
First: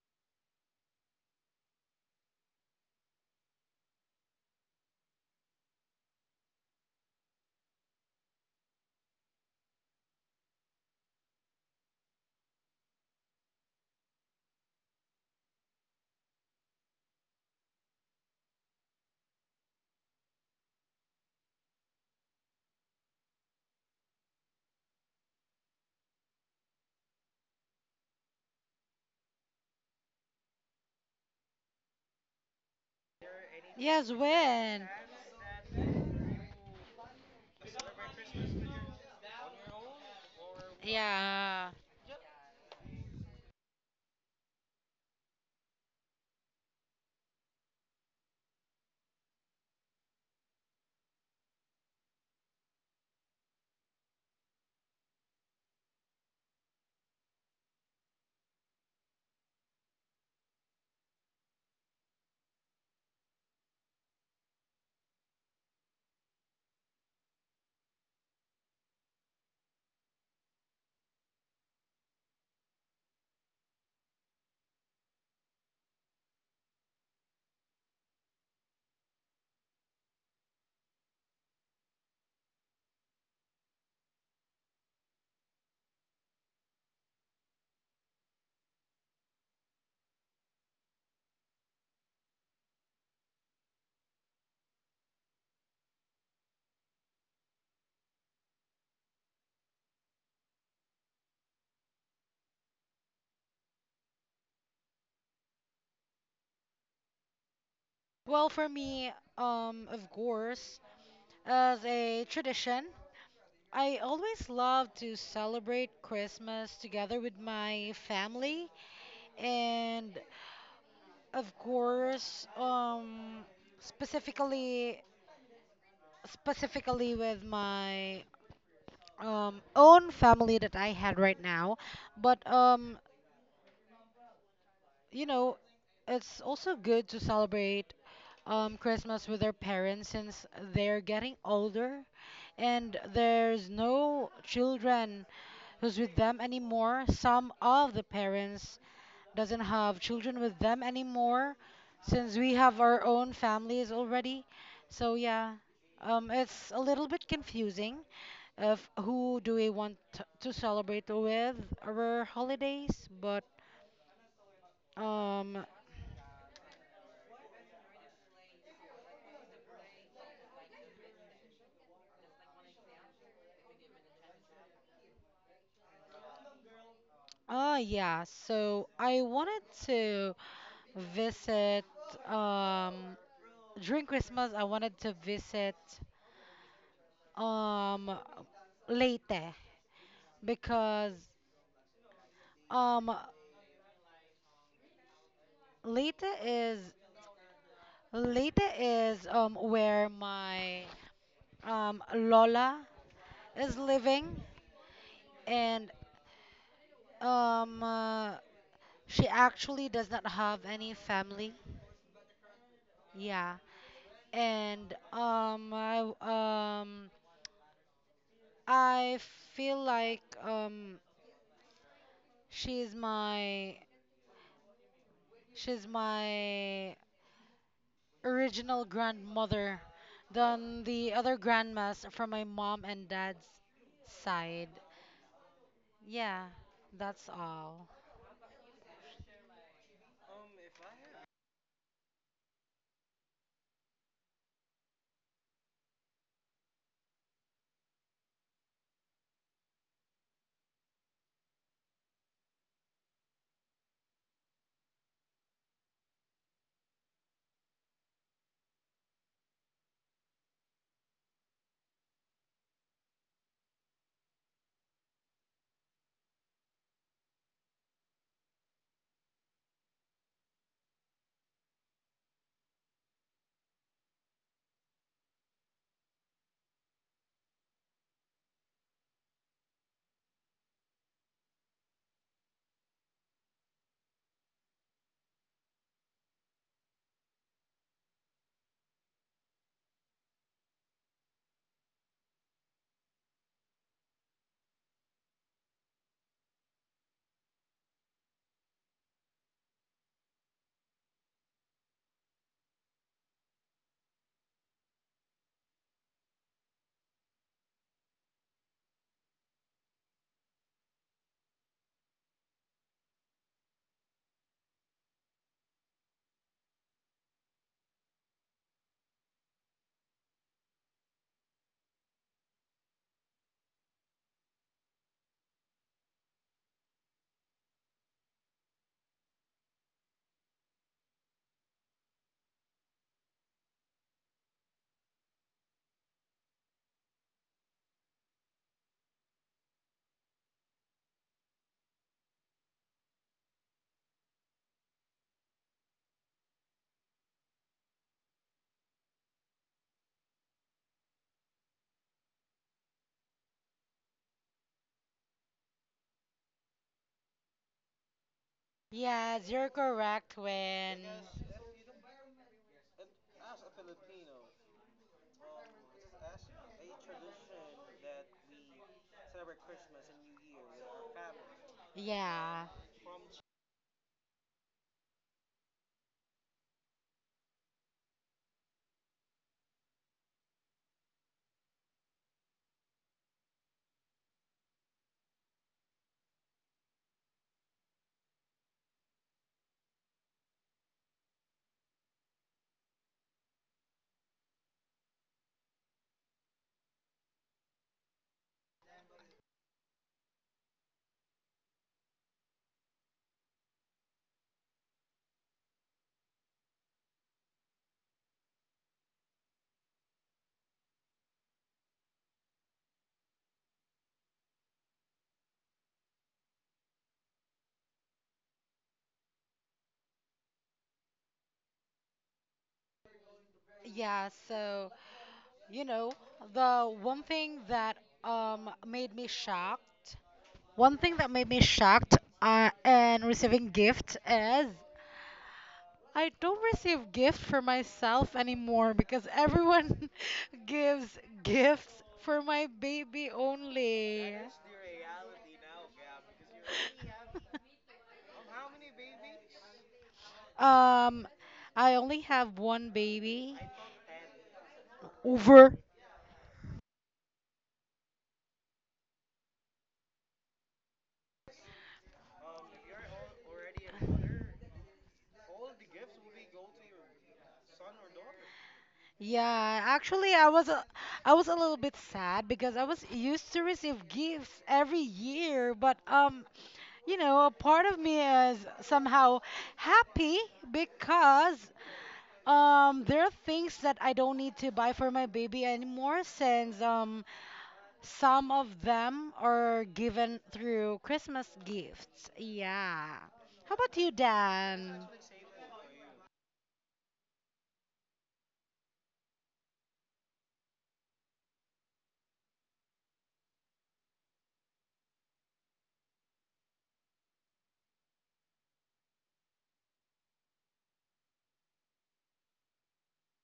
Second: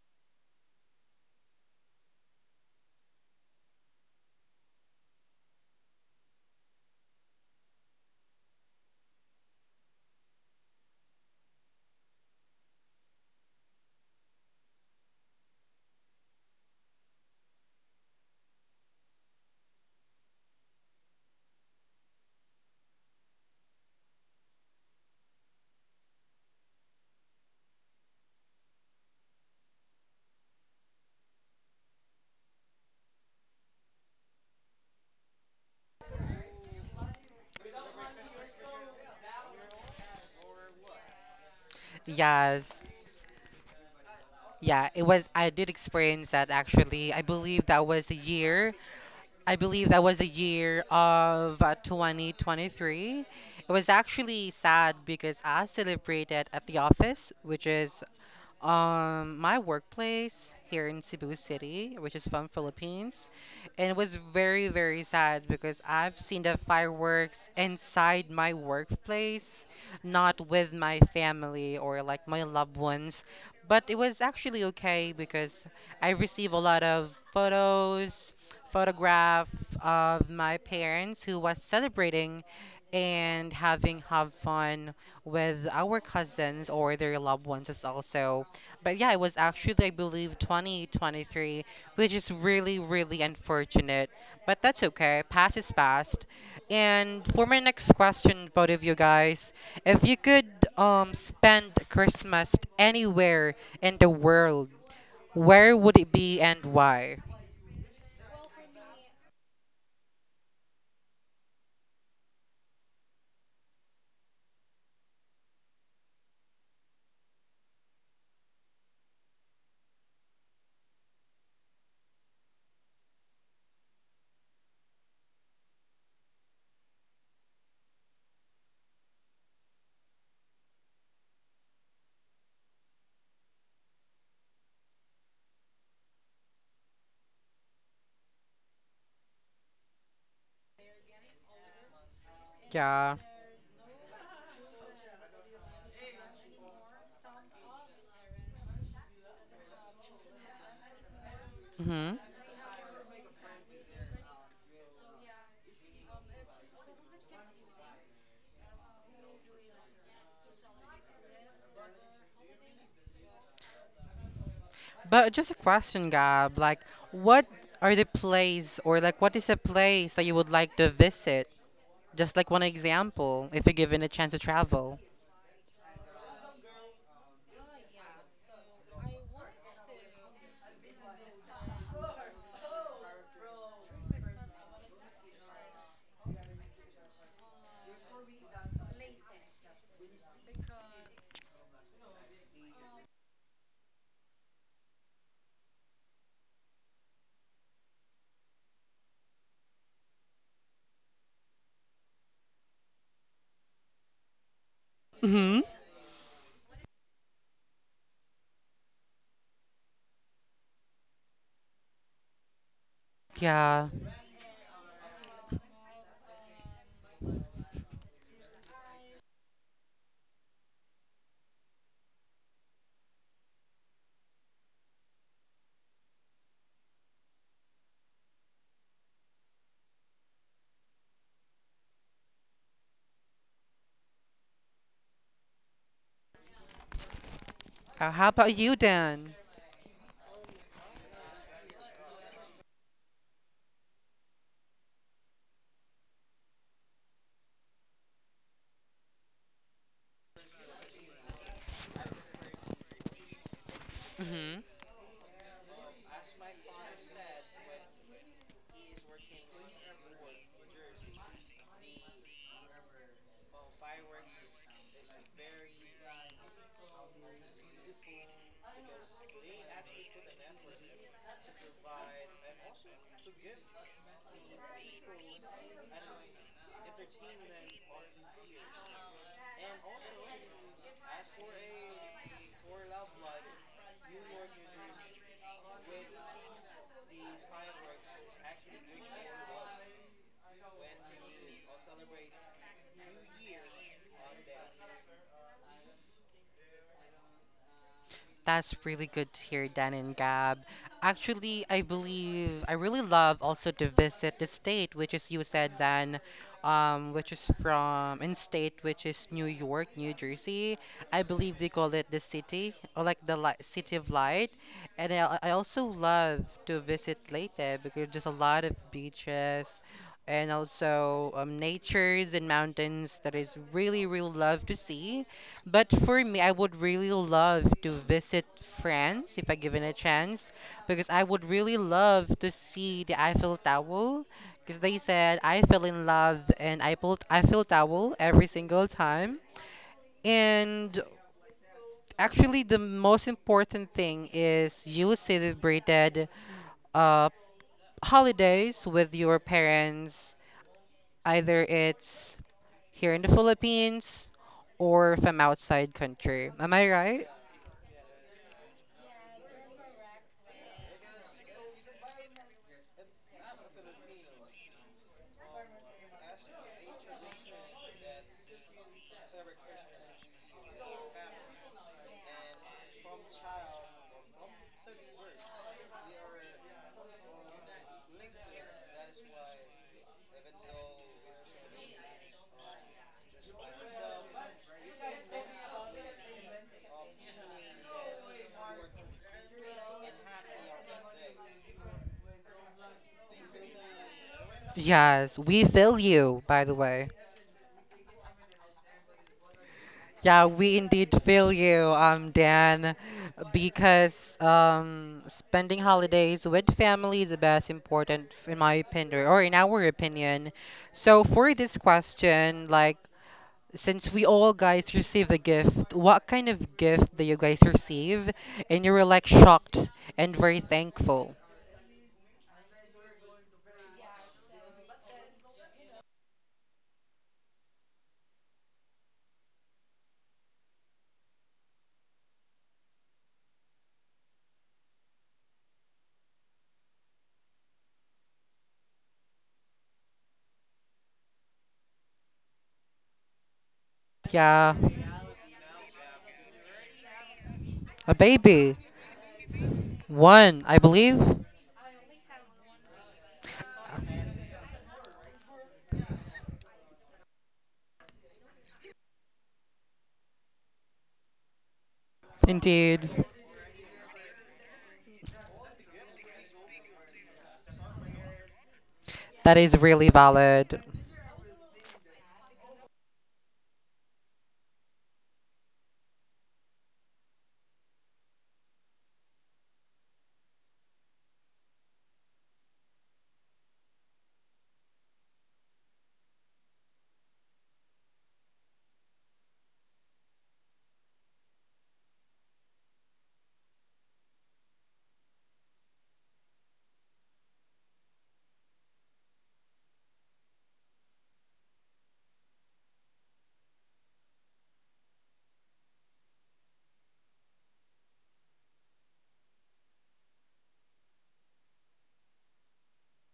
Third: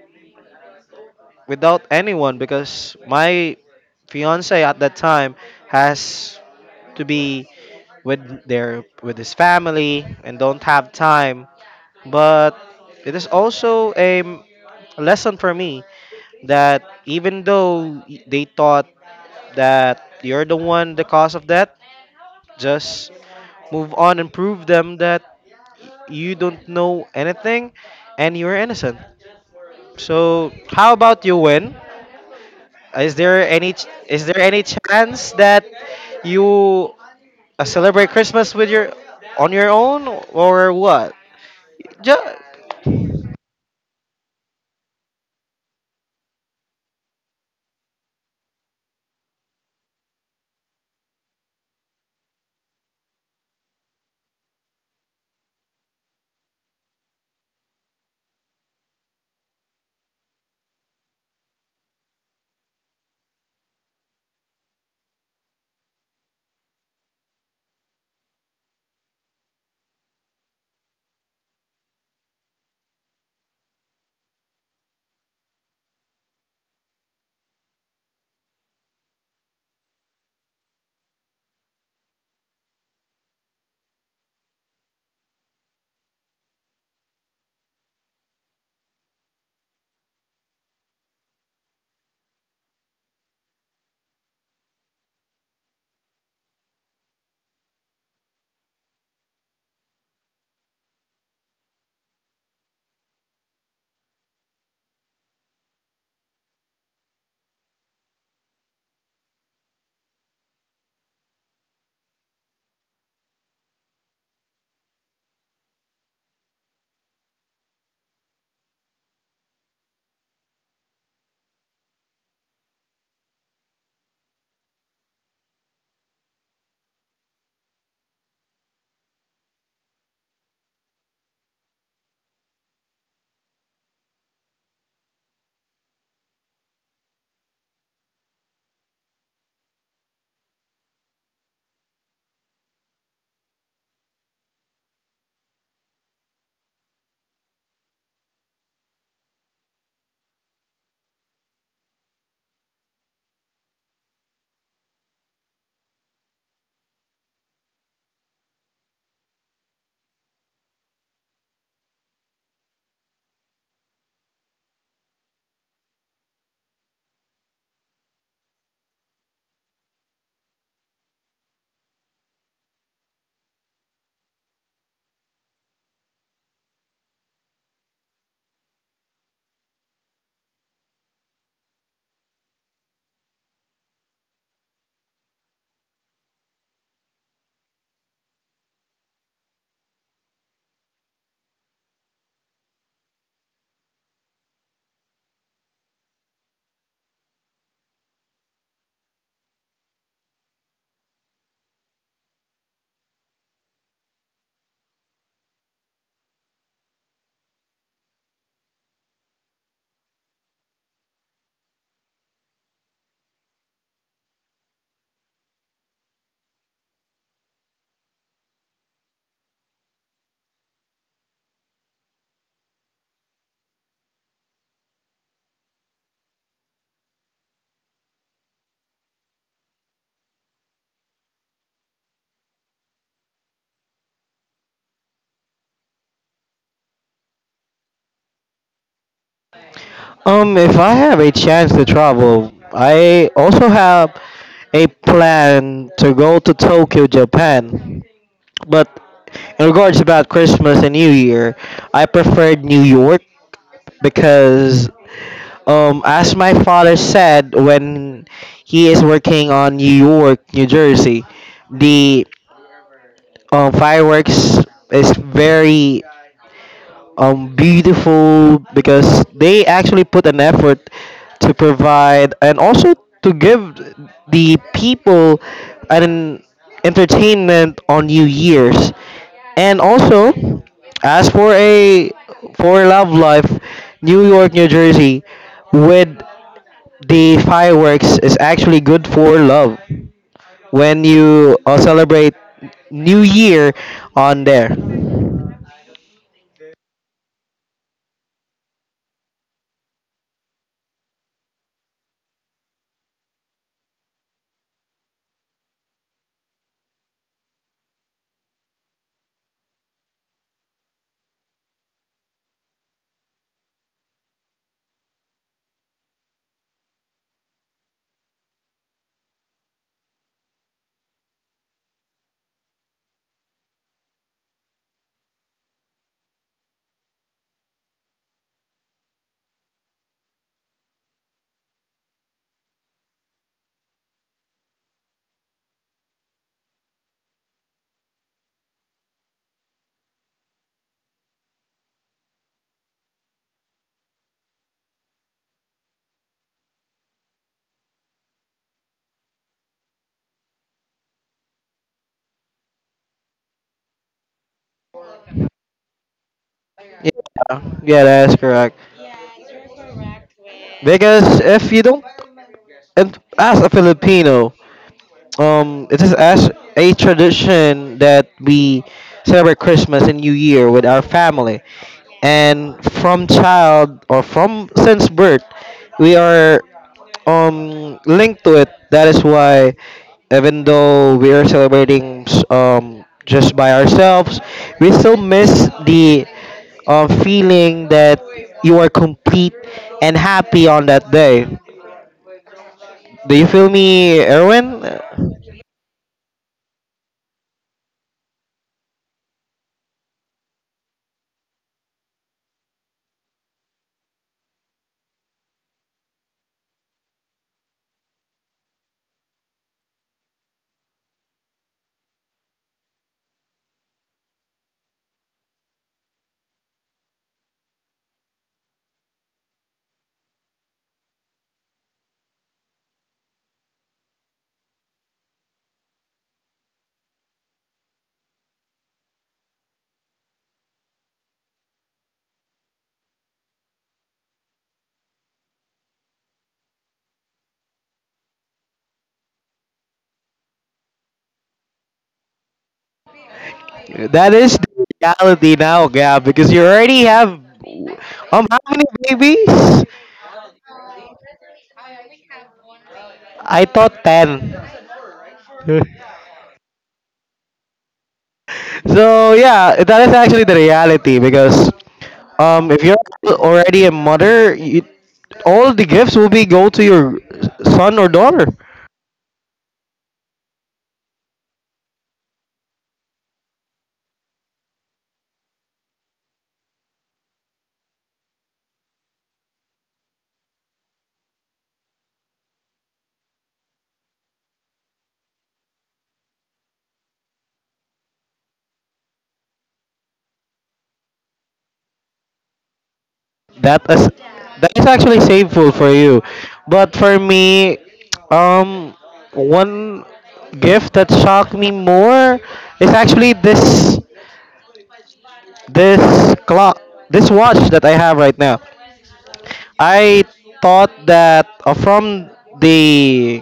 without anyone because my fiance at that time has to be with with his family and don't have time. But it is also a lesson for me that even though they thought that you're the one, the cause of that, just move on and prove them that you don't know anything and you're innocent. So how about you, Win? Is there any ch-
Yes,
is there any
when?
chance that you celebrate Christmas with your on your own, or what?
Yeah.
Yes. Yeah, it was I did experience that actually. I believe that was a year of 2023. It was actually sad because I celebrated at the office, which is my workplace here in Cebu City, which is from Philippines, and it was very sad because I've seen the fireworks inside my workplace, not with my family or like my loved ones, but it was actually okay because I received a lot of photos, photograph of my parents who was celebrating and having have fun with our cousins or their loved ones as also. But yeah, it was actually, I believe, 2023, which is really, really unfortunate. But that's okay. Past is past. And for my next question, both of you guys, if you could spend Christmas anywhere in the world, where would it be and why?
Well, for me, of course, as a tradition, I always love to celebrate Christmas together with my family, and of course, specifically, specifically with my, own family that I had right now. But you know, it's also good to celebrate, Christmas with their parents since they're getting older and
Yeah.
there's no children who's with them anymore. Some of the parents doesn't have children with them anymore since we have our own families already. So yeah, it's a little bit confusing of who do we want to celebrate with our holidays, but.
But just a
um,
question, Gab, like what are the place or like what is the place that you would like to visit? Just like one example, if you're given a chance to travel.
Oh, yeah. So I wanted to visit, um during Christmas, I wanted to visit um Leyte because um Leyte is Leyte is where my Lola is living,
Hmm
and um uh, she actually does not have any family. Yeah.
Yeah.
And um I feel like, she's my she's my original grandmother than the other grandmas from my mom and dad's side. Yeah, that's all.
How about you, Dan?
If I have a chance to travel, I also have a plan to go to Tokyo, Japan. But in regards about Christmas and New Year, I preferred New York
Hmm.
because, as my father said, when he is working on New York, New Jersey, the fireworks is very beautiful because they actually put an effort to provide and also to give the people an entertainment on New Year's. And also, as for love life, New York, New Jersey, with the fireworks is actually good for love when you celebrate New Year on there.
That's really good to hear, Dan and Gab. Actually, I believe I really love also to visit the state, which is you said, Dan, which is from in state, which is New York, New Jersey. I believe they call it the city or like the li city of light. And I also love to visit Leyte because there's a lot of beaches and also natures and mountains that is really, really love to see. But for me, I would really love to visit France if I given a chance, because I would really love to see the Eiffel Tower, because they said I fell in love and I pulled Eiffel Tower every single time. And actually, the most important thing is you celebrated uh, holidays with your parents, either it's here in the Philippines or from outside country. Am I right?
Yeah, yeah, that's correct.
Yes, you're correct when
Because if you don't, and as a Filipino, it is as a tradition that we celebrate Christmas and New Year with our family.
yeah.
And from child or from since birth, we are linked to it. That is why, even though we are celebrating just by ourselves, we still miss the feeling that you are complete and happy on that day. Do you feel me, Erwin?
Yes, we feel you, by the way. Yeah, we indeed feel you, Dan, because spending holidays with family is the best important, in my opinion, or in our opinion. So for this question, like, since we all guys received a gift, what kind of gift do you guys receive? And you were like shocked and very thankful.
Yeah, so You know, the one thing that made me shocked, one thing that made me shocked and receiving gift is I don't receive gift for myself anymore because everyone gives gifts for my baby
That
only.
is
Yeah,
the reality now, Gab, because you already have.
a
How
baby.
many babies?
One, I
Um,
believe.
I only have one baby
I thought 10.
over.
So, yeah, that is actually the reality because if you're
Indeed.
already a mother, all the gifts will be go to your son or daughter.
That
Yeah,
is really
actually, I was a,
valid.
I was a little bit sad because I was used to receive gifts every year, but you know, a part of me is somehow happy because, there are things that I don't need to buy for my baby anymore since, some of them are given through Christmas gifts. Yeah. How
That
about you,
is that is
Dan?
actually shameful for you. But for me, um one gift that shocked me more is actually this clock this watch that I have right now. I thought that from the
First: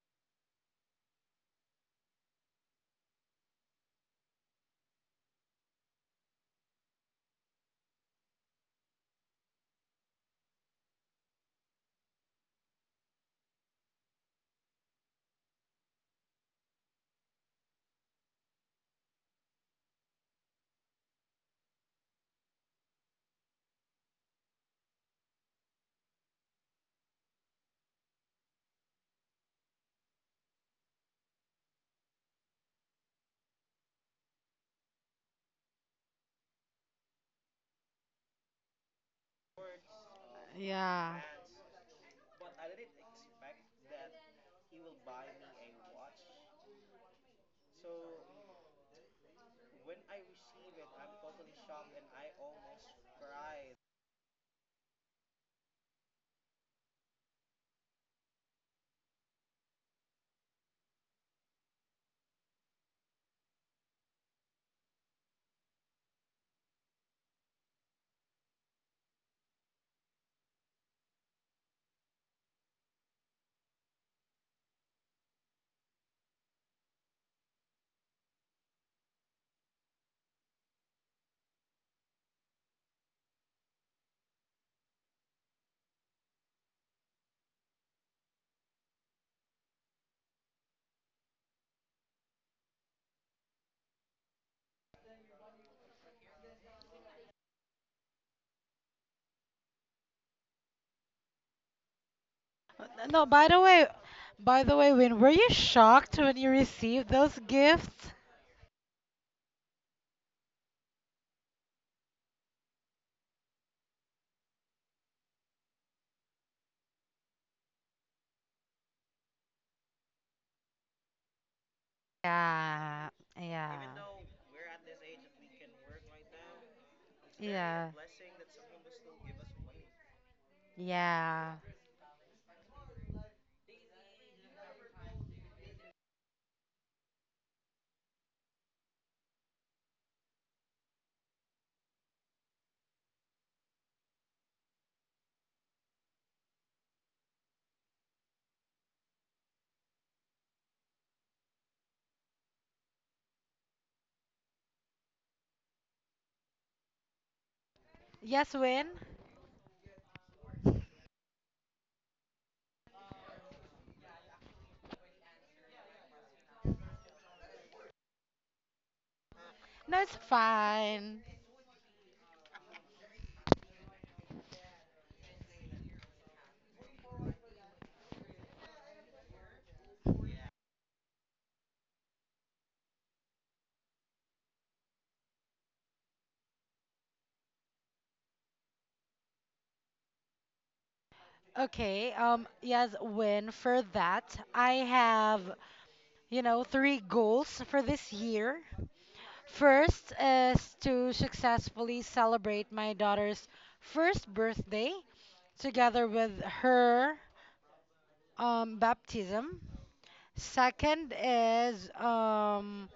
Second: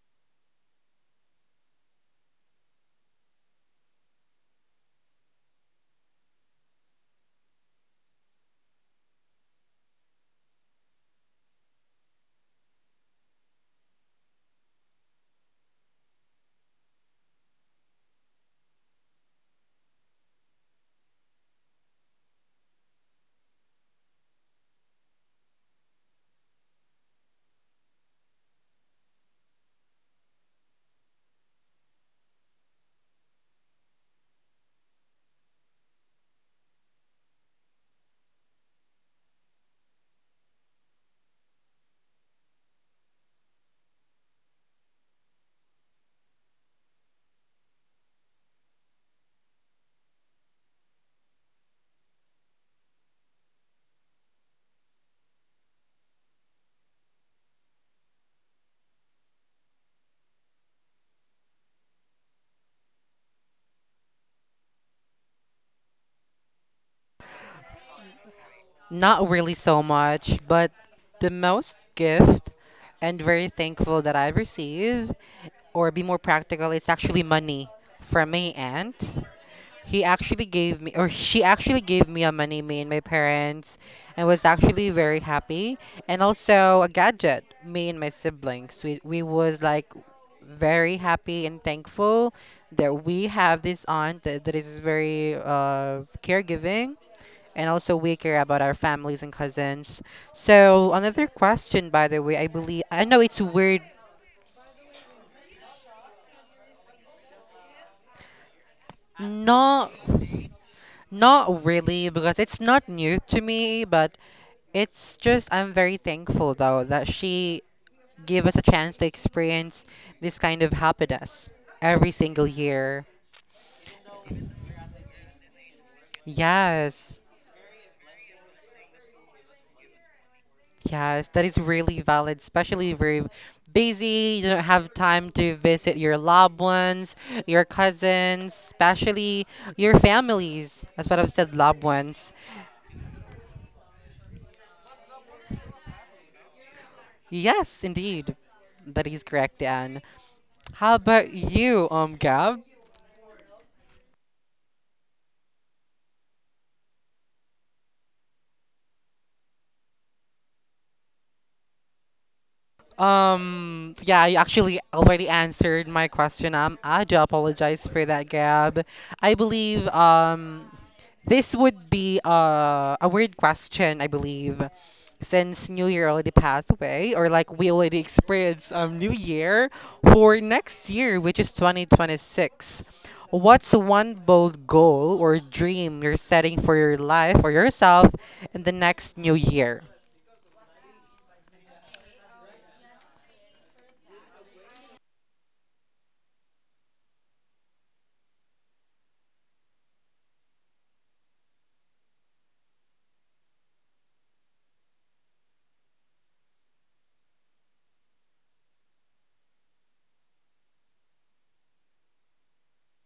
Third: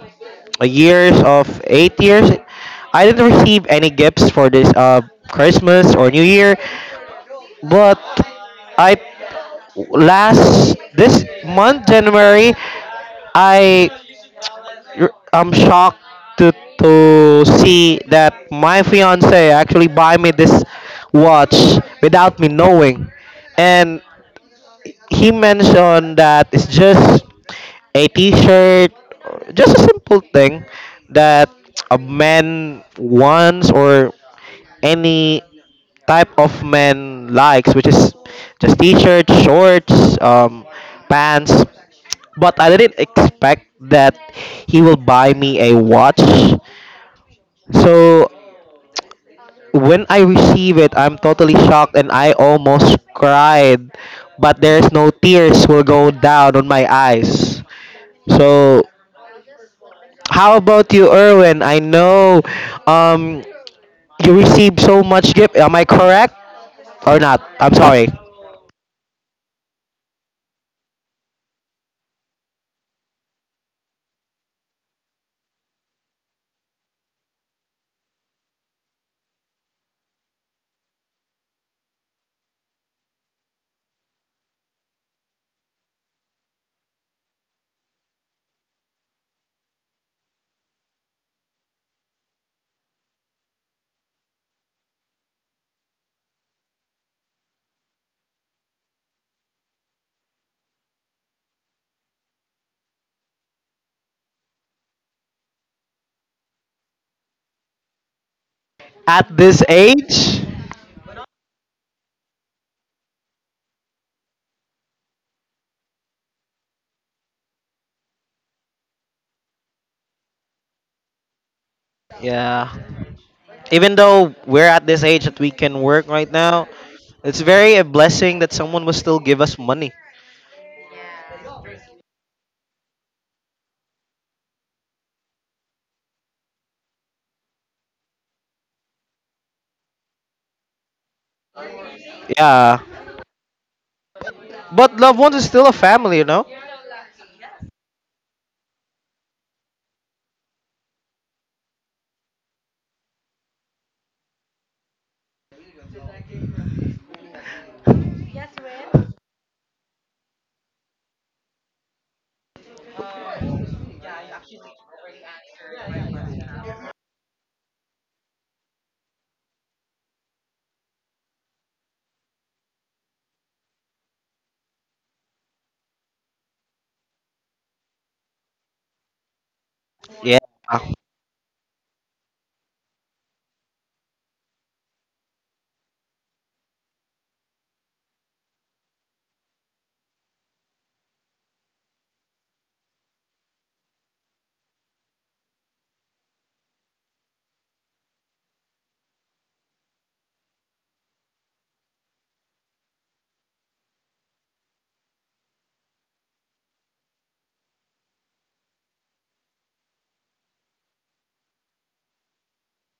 years of 8 years, I didn't receive any gifts for this, Christmas or New Year, but I last this month, January, I am shocked to to see that my fiance actually buy me this watch without me knowing, and he mentioned that it's just a T-shirt, just a simple thing that a man wants or any type of man likes, which is just T-shirts, shorts,
Yeah.
pants. But I didn't expect that he will buy me a watch. So when I receive it, I'm totally shocked and I almost cried. But there's no tears will go down on my eyes. So how about you, Erwin? I know um, you received so much gift. Am I correct or not? I'm sorry.
Not really so much, but the most gift and very thankful that I've received, or be more practical, it's actually money from my aunt. He actually gave me, or she actually gave me a money, me and my parents, and was actually very happy. And also a gadget, me and my siblings. We was like very happy and thankful that we have this aunt that, is very caregiving and also we care about our families and cousins. So another question, by the way, I believe I know
No,
it's
by the
weird.
way, Win, were you shocked when you received those gifts?
At this
not
age?
Not really because it's not new to me, but it's just I'm very thankful though that she gave us a chance to experience this kind of happiness every single
Yeah,
year.
Yeah,
even
yeah,
though we're at this age that we can work right now,
Yes.
it's very a
yeah,
blessing that someone will still give us money.
Yes, that is
yeah.
really valid, especially if you're busy, you don't have time to visit your loved ones, your cousins, especially your families. That's what I've said, loved ones.
Yeah. But loved ones is still a family, you know?
Yes, indeed. That is correct, Dan. How about you, Gab?
Yes, Win?
Yeah, you actually already answered my question. I do apologize for that, Gab. I believe
No, it's fine.
this would be a weird question, I believe, since New Year already passed away, or like we already experienced New Year for
Yeah.
next year, which is 2026. What's one bold goal or dream you're setting for your life or yourself in the next new year?
Okay, yes, Win, for that, I have, three goals for this year. First is to successfully celebrate my daughter's first birthday together with her, baptism. Second is,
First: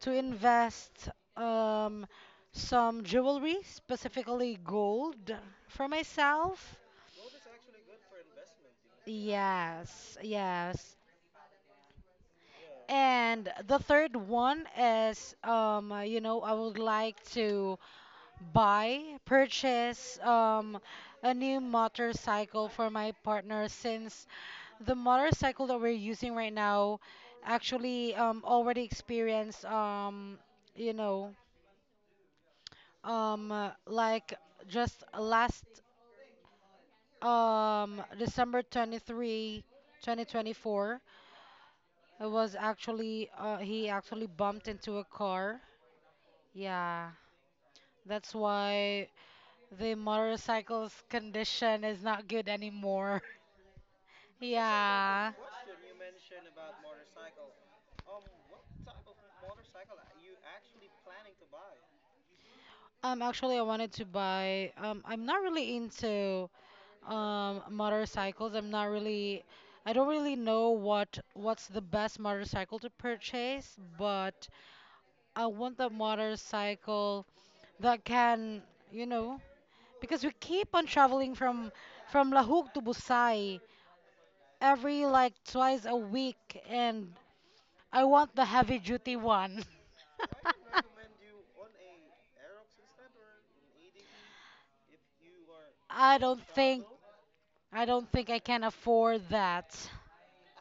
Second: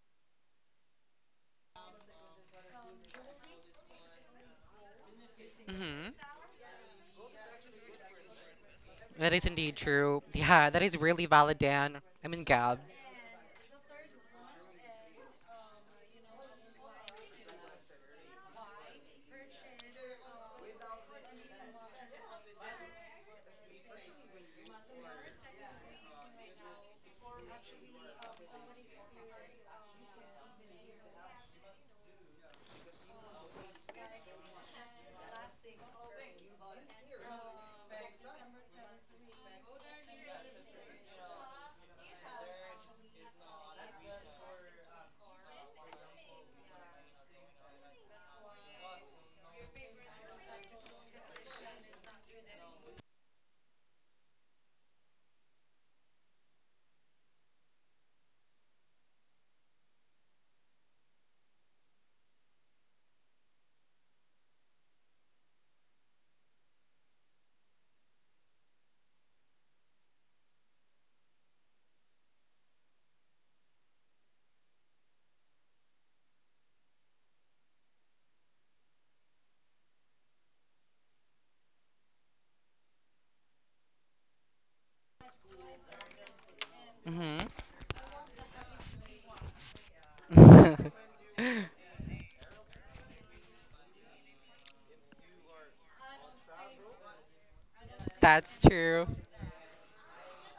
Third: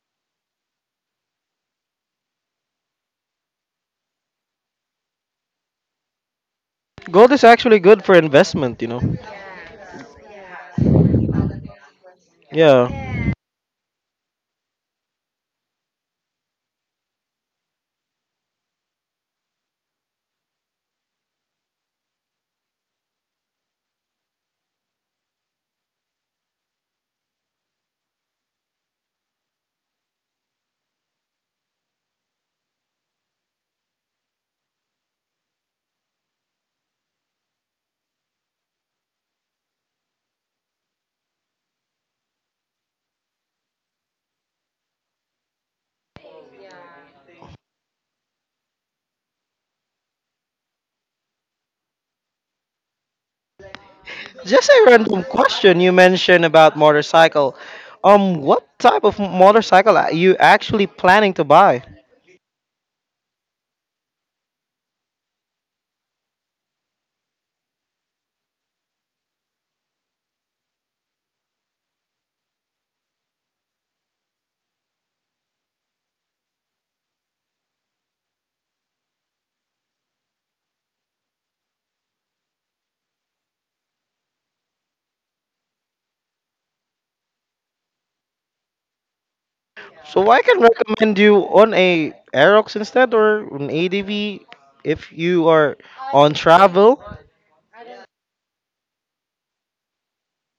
to invest, um, some jewelry, specifically gold, for myself.
Gold is actually good for investment, you know?
That is indeed
Yes,
true. Yeah, that
yes.
is really valid, Dan. I mean, Gab.
Yeah.
And the third one is, I would like to buy, purchase, a new motorcycle for my partner since the motorcycle that we're using right now actually, already experienced, you know, like, just last, December 23, 2024, it was actually, he actually bumped into a car. Yeah, that's why the motorcycle's condition is not good anymore.
Just a random
Yeah.
question you mentioned about motorcycle. What type of motorcycle are you actually planning to buy?
Actually, I wanted to buy. I'm not really into motorcycles. I'm not really. I don't really know what's the best motorcycle to purchase, but I want the motorcycle that can, you know, because we keep on traveling from Lahug to Busai every like twice a week, and
Hmm.
I want the heavy duty one.
So I can recommend you on a Aerox instead or an ADV if you are
I
on
don't think
travel.
I don't think I
That's
can
true.
afford that.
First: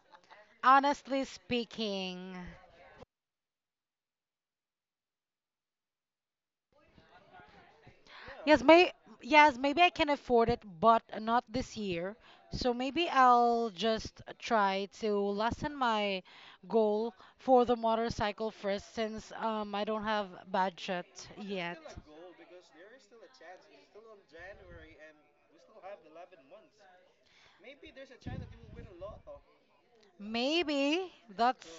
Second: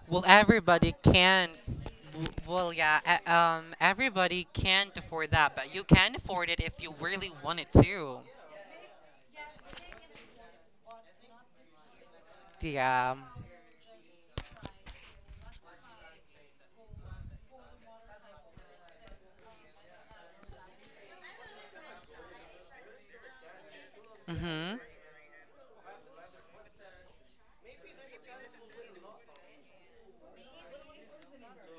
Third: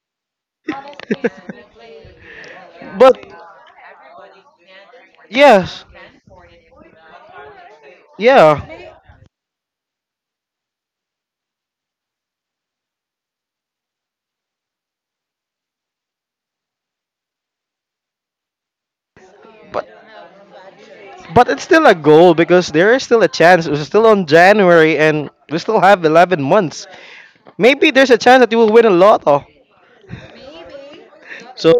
Well, everybody
Honestly
can.
speaking.
Well, yeah,
But
everybody can't afford that, but you
yes.
can afford it if you really wanted to.
Yeah.
Yes, maybe I can afford it, but not this year. So maybe
Yeah.
I'll just try to lessen my goal for the motorcycle first since I
but
don't have budget
but it's
yet.
still a goal because there is still a chance. We're still on
Mm-hmm.
January and we still have 11 months. Maybe there's a chance that you will win a lotto.
Maybe that's
So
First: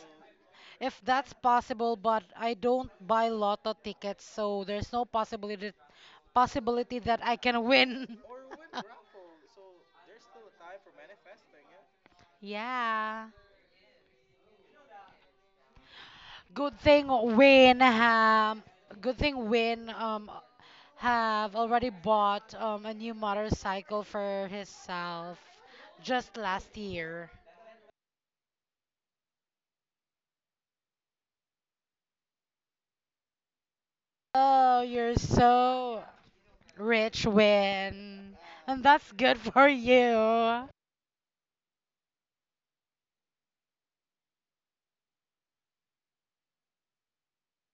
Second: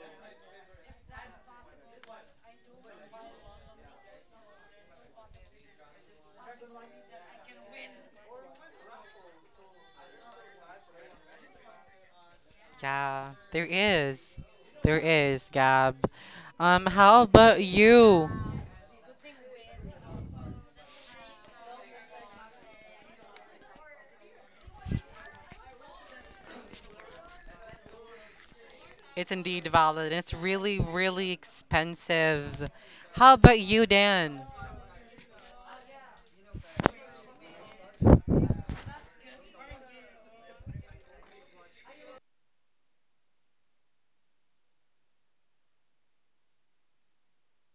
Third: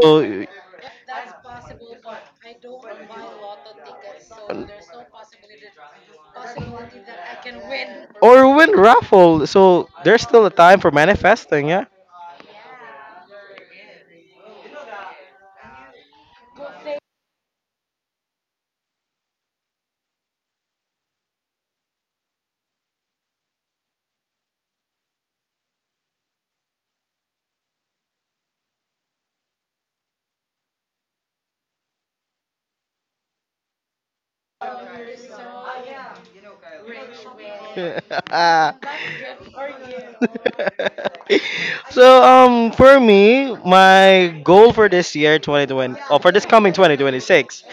if that's possible, but I don't buy lotto tickets, so there's no possibility that I can win.
or win raffle. So there's still a time for manifesting, yeah.
Yeah.
Yeah, there is. There is, Gab.
Good thing
How about
Win
you?
um good thing Win have already bought a new motorcycle for himself just last year.
It's indeed valid. It's really, really expensive. How about you, Dan?
Oh, you're so rich, Win. And that's good for you.
So for me, my goal for this year 2020, for this coming 2026,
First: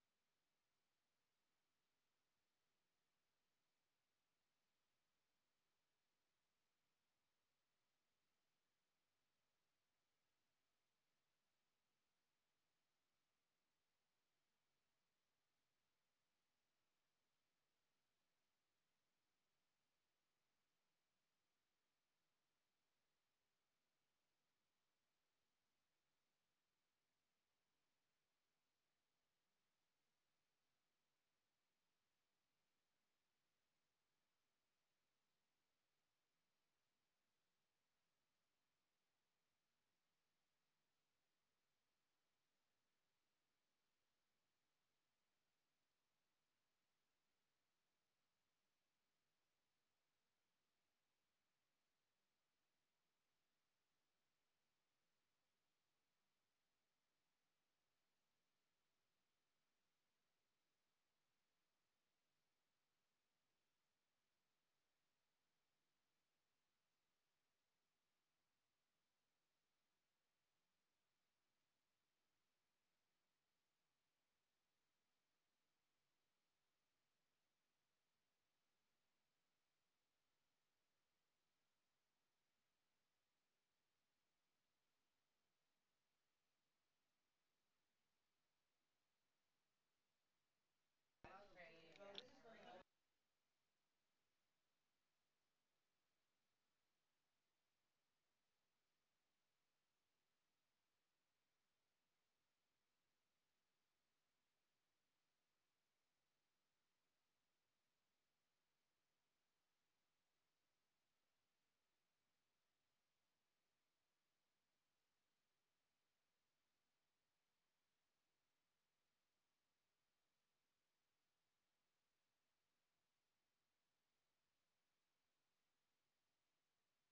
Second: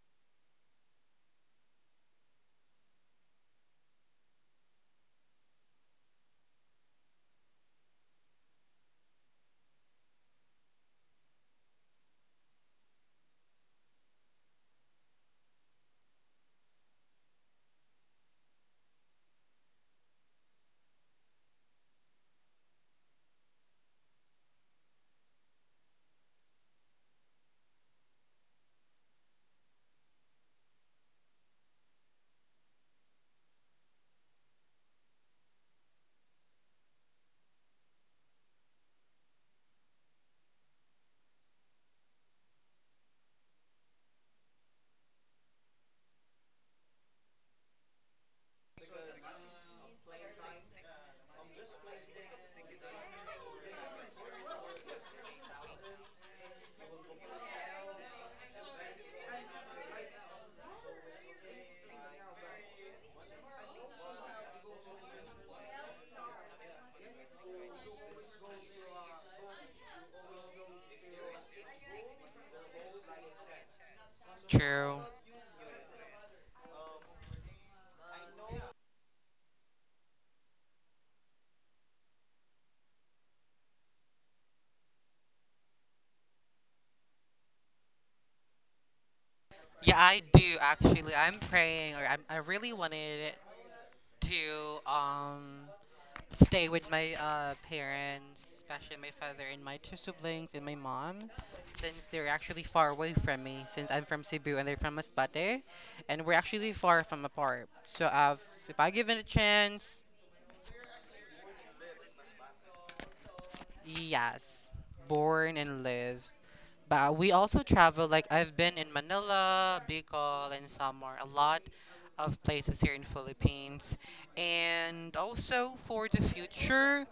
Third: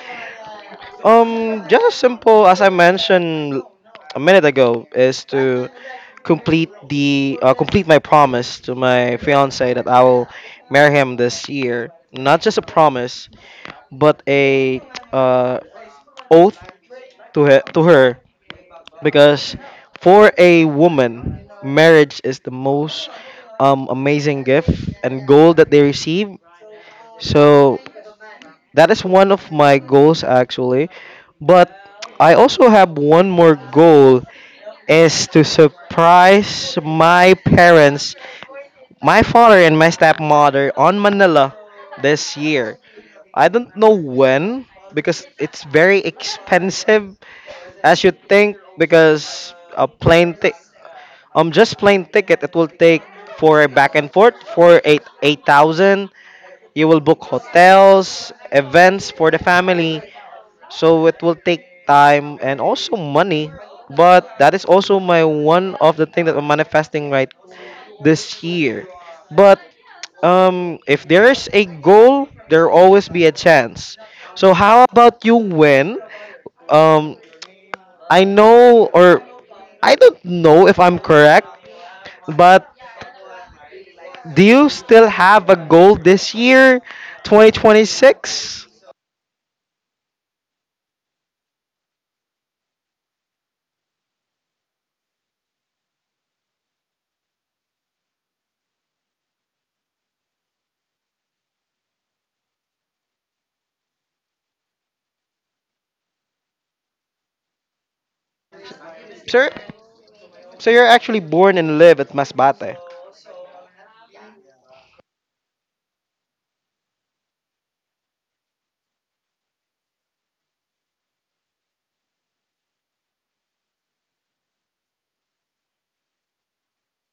Just as simple as I mentioned a minute ago, is to complete my promise to my fiance that I will marry him this year. Not just a promise, but a uh, oath to her, because for a woman, marriage is the most amazing gift and goal that they receive. So that is one of my goals, actually. But I also have one more goal, is to surprise my parents, my father and my stepmother on Manila this year. I don't know when, because it's very expensive as you think, because a plane ticket, just plane ticket, it will take for a back and forth for eight eight thousand. You will book hotels, events for the family, so it will take time and also money. But that is also my one of the thing that I'm manifesting right this year. But if there is a goal, there will always be a chance. So how
True.
about you, Win? Um, I know, or I don't know if I'm correct, but do you still have a goal this year, 2026?
Yeah, I do actually. I'm praying, or I really wanted to stay with my parents, especially my father and my two siblings and my mom, since they're actually far away from me. Since I'm from Cebu and they're from Masbate, and we're actually far from apart. So if I given a
Sir,
chance,
so you're actually born and live at Masbate.
yes, born and live. But we also travel, like I've been in Manila, Bicol, and Samar, a lot of places here in Philippines. And also for the future,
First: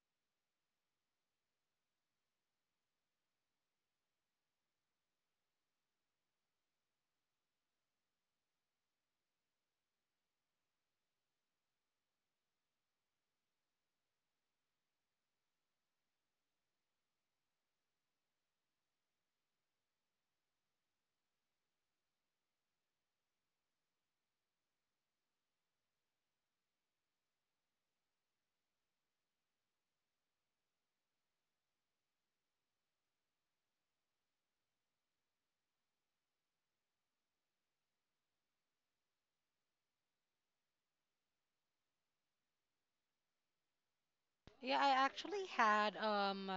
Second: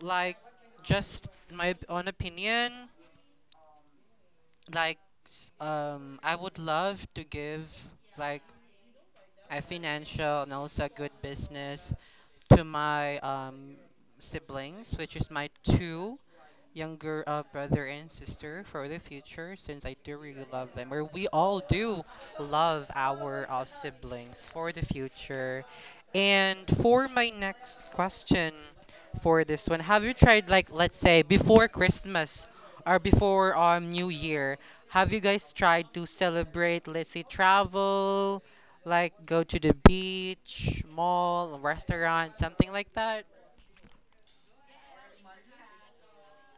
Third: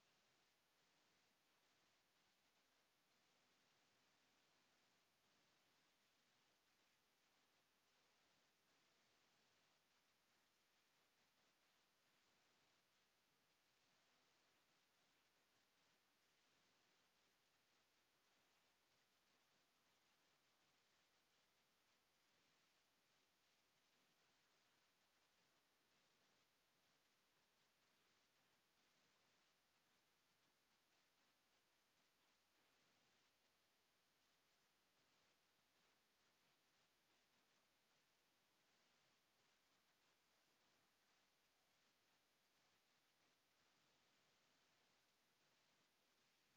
like just in my own opinion, like I would love to give like a financial and also a good business to my siblings, which is my two younger brother and sister for the future, since I do really love them, or we all do love our siblings for the future. And for my next question for this one, have you tried like let's say before Christmas or before New Year? Have you guys tried to celebrate, let's say travel, like go to the beach, mall, restaurant, something like that.
Yeah, I actually had,